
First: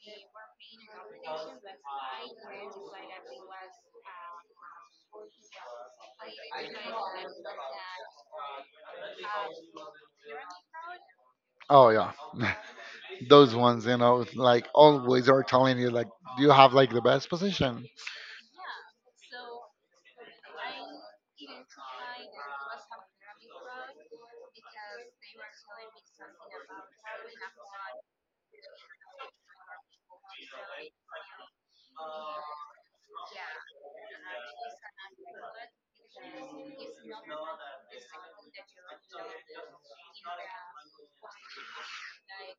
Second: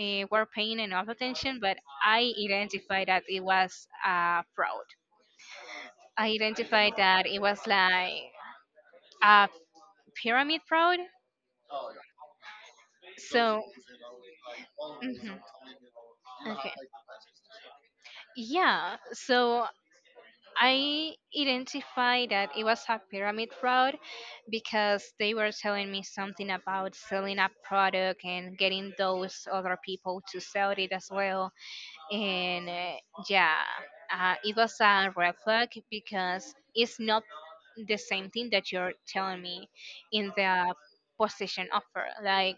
S2: were paying enough attention, but I identified that it was a fraud. I identified that it was like a pyramid fraud.
S1: [laughs] Oh yeah. [laughs] Those
S2: So,
S1: ones, you know, like always
S2: mhm,
S1: are telling you like you
S2: okay,
S1: have like the best position.
S2: yeah. So I identified that it was a pyramid fraud because they were telling me something about selling a product and getting those other people to sell it as well. And, yeah it was a red flag because it's not the same thing that you're telling me in the position offer. Like,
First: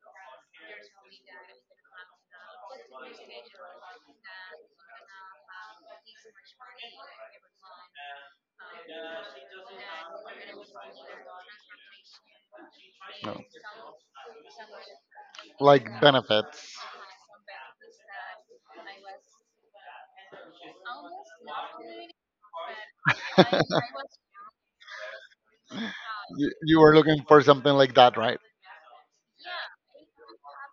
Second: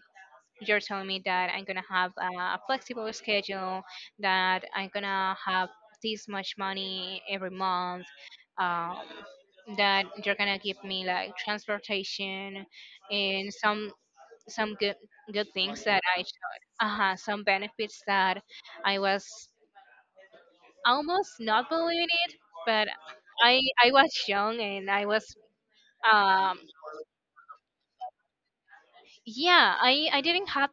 S2: you're telling me that I'm gonna have a flexible schedule, that I'm gonna have this much money every month, um, that you're gonna give me like transportation
S1: No.
S2: and some some good things that
S1: Like
S2: I
S1: benefits.
S2: should, some benefits, that I was almost not believe it, but I was
S1: [laughs]
S2: young and I was
S1: you,
S2: um
S1: you were looking for something like that, right?
S2: yeah, I didn't have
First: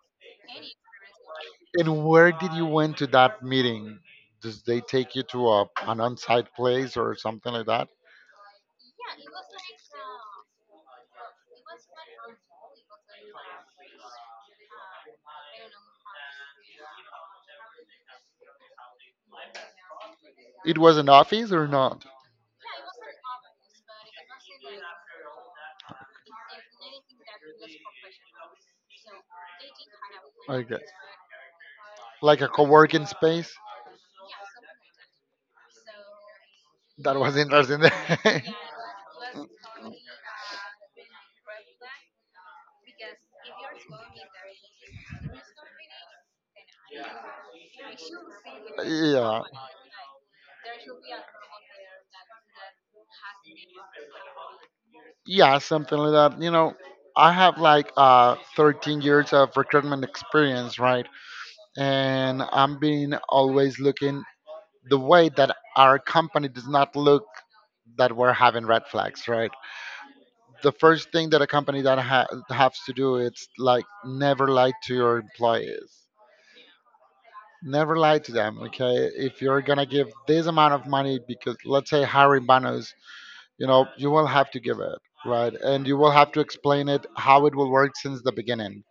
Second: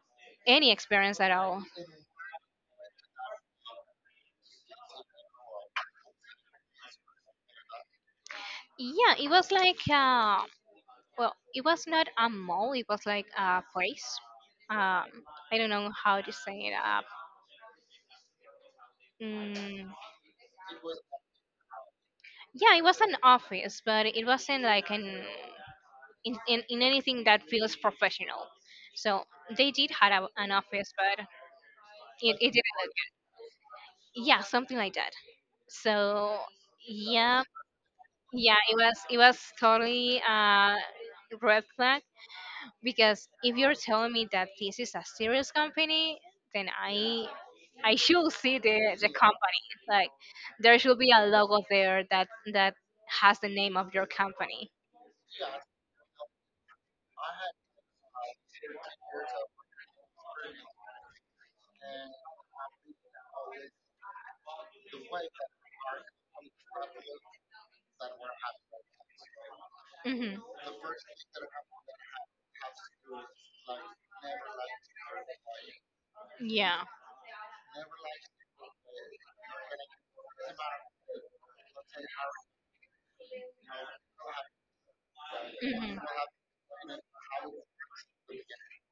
S2: any experience at all.
S1: And where did you went to that meeting? Does they take you to an on-site place or something like that?
S2: Yeah, it was like, well, it was not a mall. It was like a place. Um, I don't know how to say it up. Mm,
S1: It was an office or not?
S2: yeah, it was an office, but it wasn't like an in anything that feels professional. So they did have a, an
S1: Okay,
S2: office, but it,
S1: like a
S2: it didn't look
S1: co-working space.
S2: good. Yeah, something like that. So
S1: That was
S2: yeah,
S1: interesting. [laughs]
S2: yeah, it was totally red flag because if you're telling me that this is a serious company, then I should see the
S1: Yeah,
S2: company. Like, there should be a logo there that that has the name of your company.
S1: yeah, something like that. You know, I have like 13 years of recruitment experience, right? And I'm being always looking the way that our company does not look that we're having red flags, right?
S2: Hmm.
S1: The first thing that a company that has to do it's like never lie to your employees.
S2: Yeah.
S1: Never lie to them, okay? If you're gonna give this amount of money because let's say hiring bonus, you know, you will have to give it, right? And you will have to explain it how it will work since the beginning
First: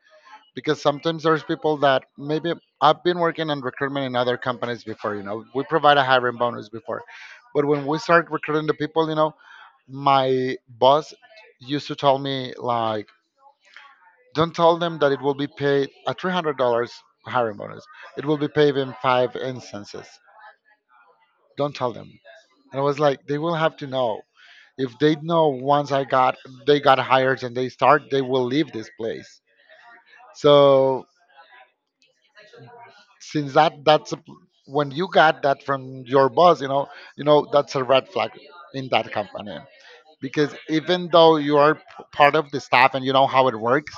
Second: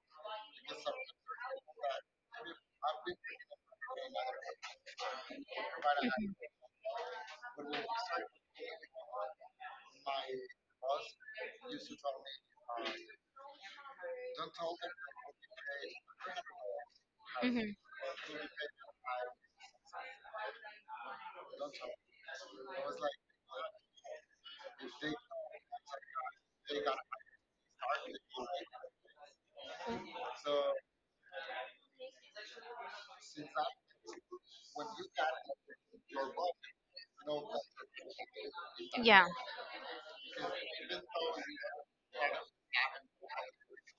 S1: because sometimes there's people that maybe I've been working in recruitment in other companies before, you know, we provide a hiring bonus before. But when we start recruiting the people, you know, my boss used to tell me like, don't tell them that it will be paid a $300 hiring bonus. It will be paid in five instances. Don't tell them. And I was like, they will have to know. If they know once I got they got hired and they start, they will leave this place. So since that, when you got that from your boss, you know that's a red flag in that company, because even though you are part of the staff and you know how it works,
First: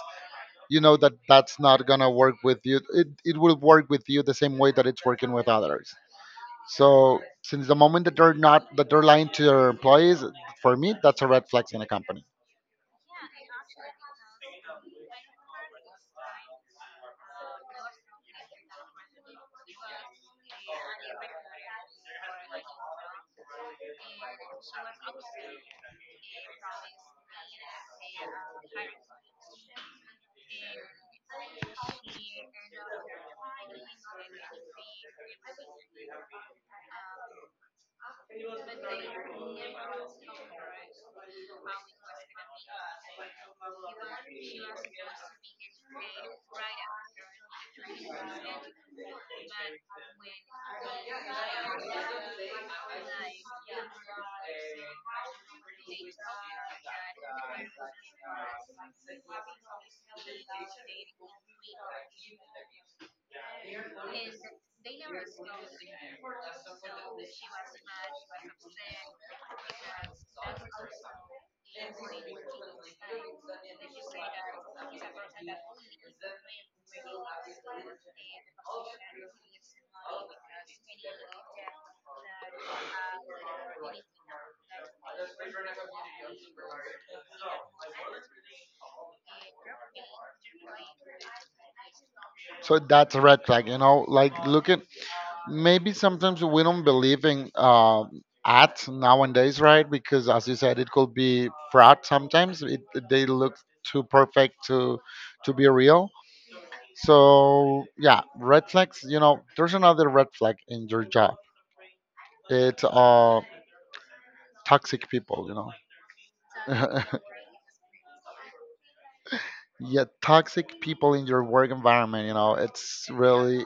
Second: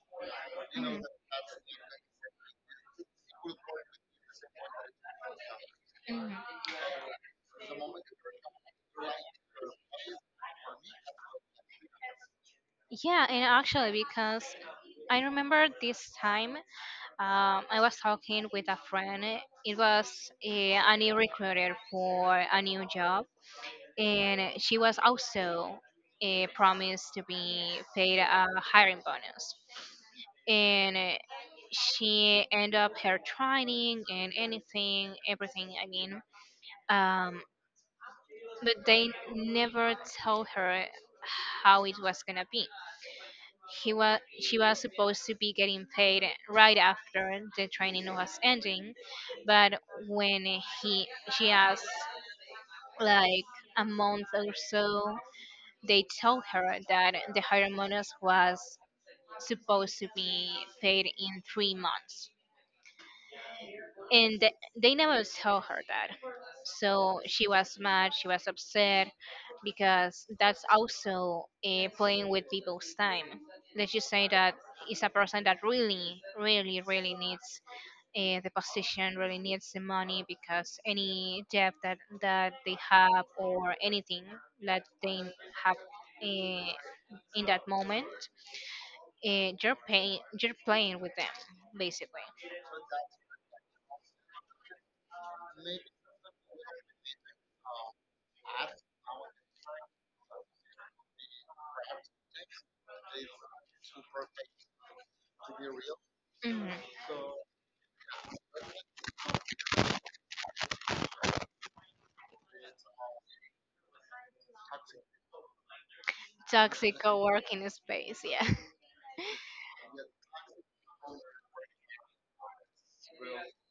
S1: you know that that's not gonna work with you. It will work with you the same way that it's working with others.
S2: Mhm.
S1: So since the moment that they're not that they're lying to their employees, for me that's a red flag in a company.
S2: Yeah, and actually, because I remember this time, I was talking with a friend. It was a new recruiter for a new job, and she was also, promised to be paid a hiring bonus. And, she ended up her training and anything, everything. I mean, um, but they never told her how it was gonna be. He was she was supposed to be getting paid right after the training was ending, but when he she asked, like, a month or so, they told her that the higher bonus was supposed to be paid in 3 months. And they never saw her dad. So she was mad, she was upset, because that's also, playing with people's time. Let's just say that is a person that really really really needs the position, really needs the money because any debt that they have or anything that they have, uh, in that moment, you're playing with them, basically.
S1: So that's a red flag, you know, like looking, maybe sometimes we don't believe in ads nowadays, right? Because as you said, it could be fraud sometimes. They look too perfect to be real.
S2: Mhm.
S1: So yeah, red flags. You know, there's another red flag in your job. It's toxic people. You
S2: Toxic
S1: know,
S2: co-working space, yeah.
S1: [laughs] yeah, toxic people in your work environment. You know, it's really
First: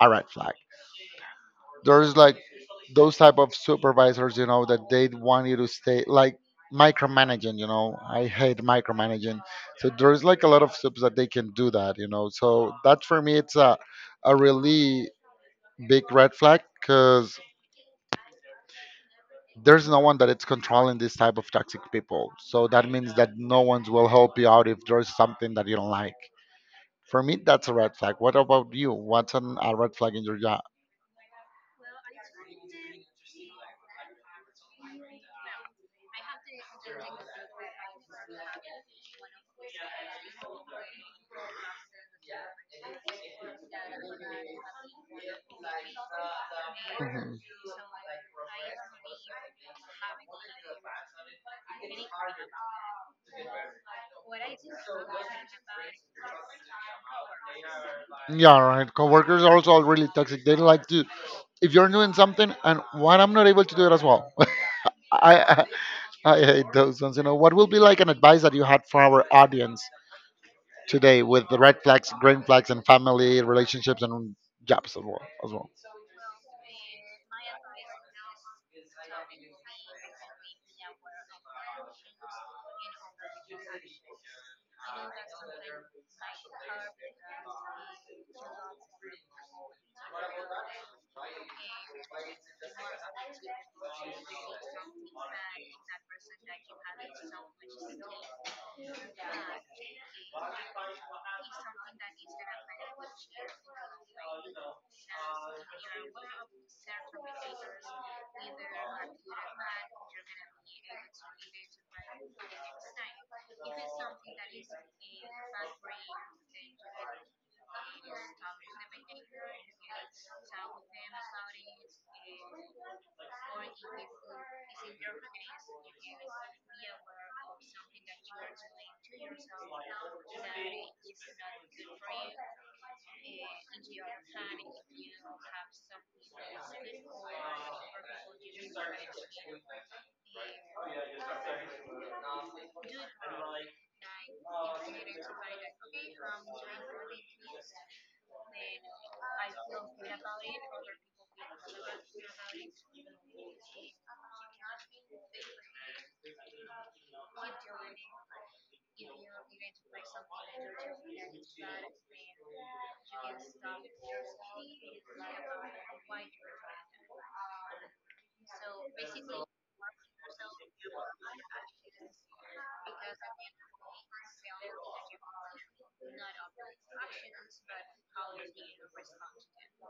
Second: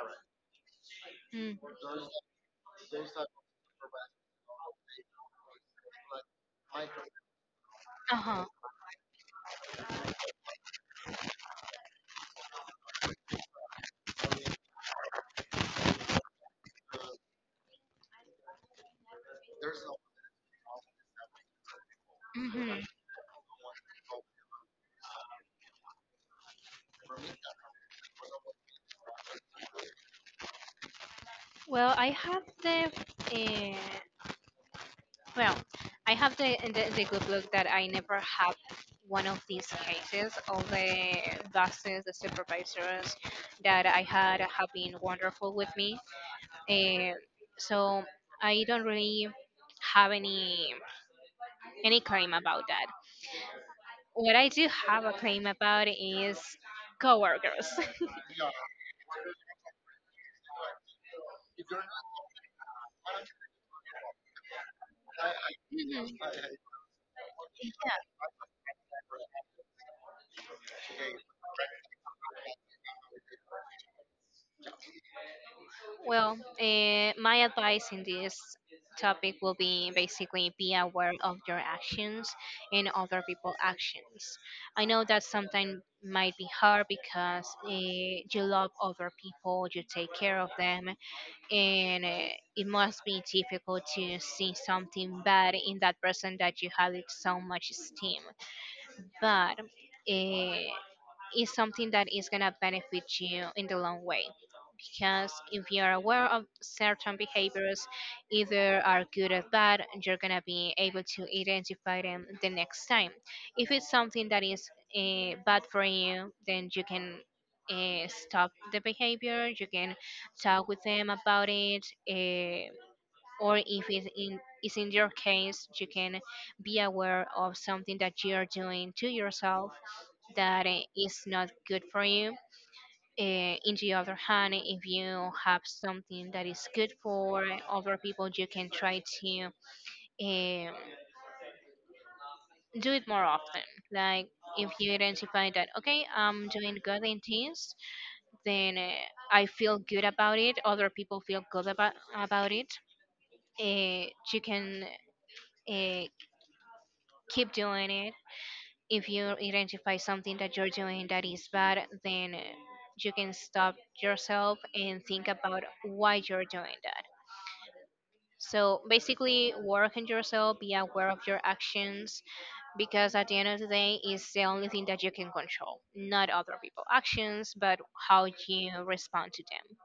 S1: a red flag.
S2: [laughs] mm,
S1: There's like those type of supervisors, you know, that they want you to stay like micromanaging. You know, I
S2: uh-huh.
S1: hate micromanaging. So there's like a lot of subs that they can do that, you know, so that for me it's a really big red flag because there's no one that it's controlling this type of toxic people, so that
S2: Hmm.
S1: means that no one will help you out if there's something that you don't like. For me that's a red flag. What about you? What's a red flag in your job?
S2: Well, I have the, uh, well, I have the, the good luck that I never had one of these cases. All the bosses, the supervisors that I had have been wonderful with me. uh,
S1: Mhm.
S2: so I don't really have any claim about that. What I do have a claim about is coworkers.
S1: Yeah, right. Coworkers are also really toxic. They don't like to. If you're doing something and what I'm not able to do it as well. [laughs] I, I I
S2: [laughs]
S1: hate those ones. You know, what will be like an advice that you had for our audience today with the red flags, green flags, and family relationships and jobs as well. As well.
S2: Well, my advice in this topic will be basically, be aware of your actions and other people's actions. I know that sometimes might be hard because, you love other people, you take care of them, and, it must be difficult to see something bad in that person that you had so much esteem, but it is something that is going to benefit you in the long way. Because if you're aware of certain behaviors, either are good or bad, you're going to be able to identify them the next time. If it's something that is bad for you, then you can stop the behavior, you can talk with them about it. Or if it's is in your case, you can be aware of something that you are doing to yourself that, is not good for you. Eh, in the other hand, if you have something that is good for other people, you can try to, um, do it more often. Like, if you identify that, okay, I'm doing good in this, then, I feel good about it, other people feel good about it, you can, uh, keep doing it. If you identify something that you're doing that is bad, then, you can stop yourself and think about why you're doing that. So basically, work on yourself, be aware of your actions, because at the end of the day, it's the only thing that you can control, not other people's actions, but how you respond to them.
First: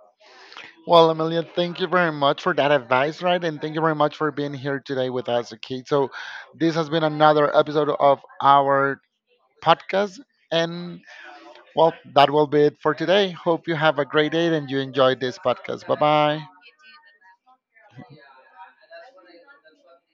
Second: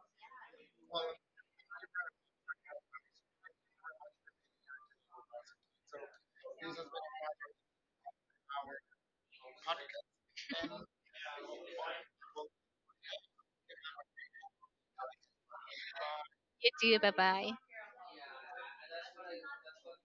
S1: Well, Amelia, thank you very much for that advice, right? And thank you very much for being here today with us. Okay, so this has been another episode of our podcast, and, well, that will be it for today. Hope you have a great day and you enjoyed this podcast. Bye bye.
S2: You too, bye bye.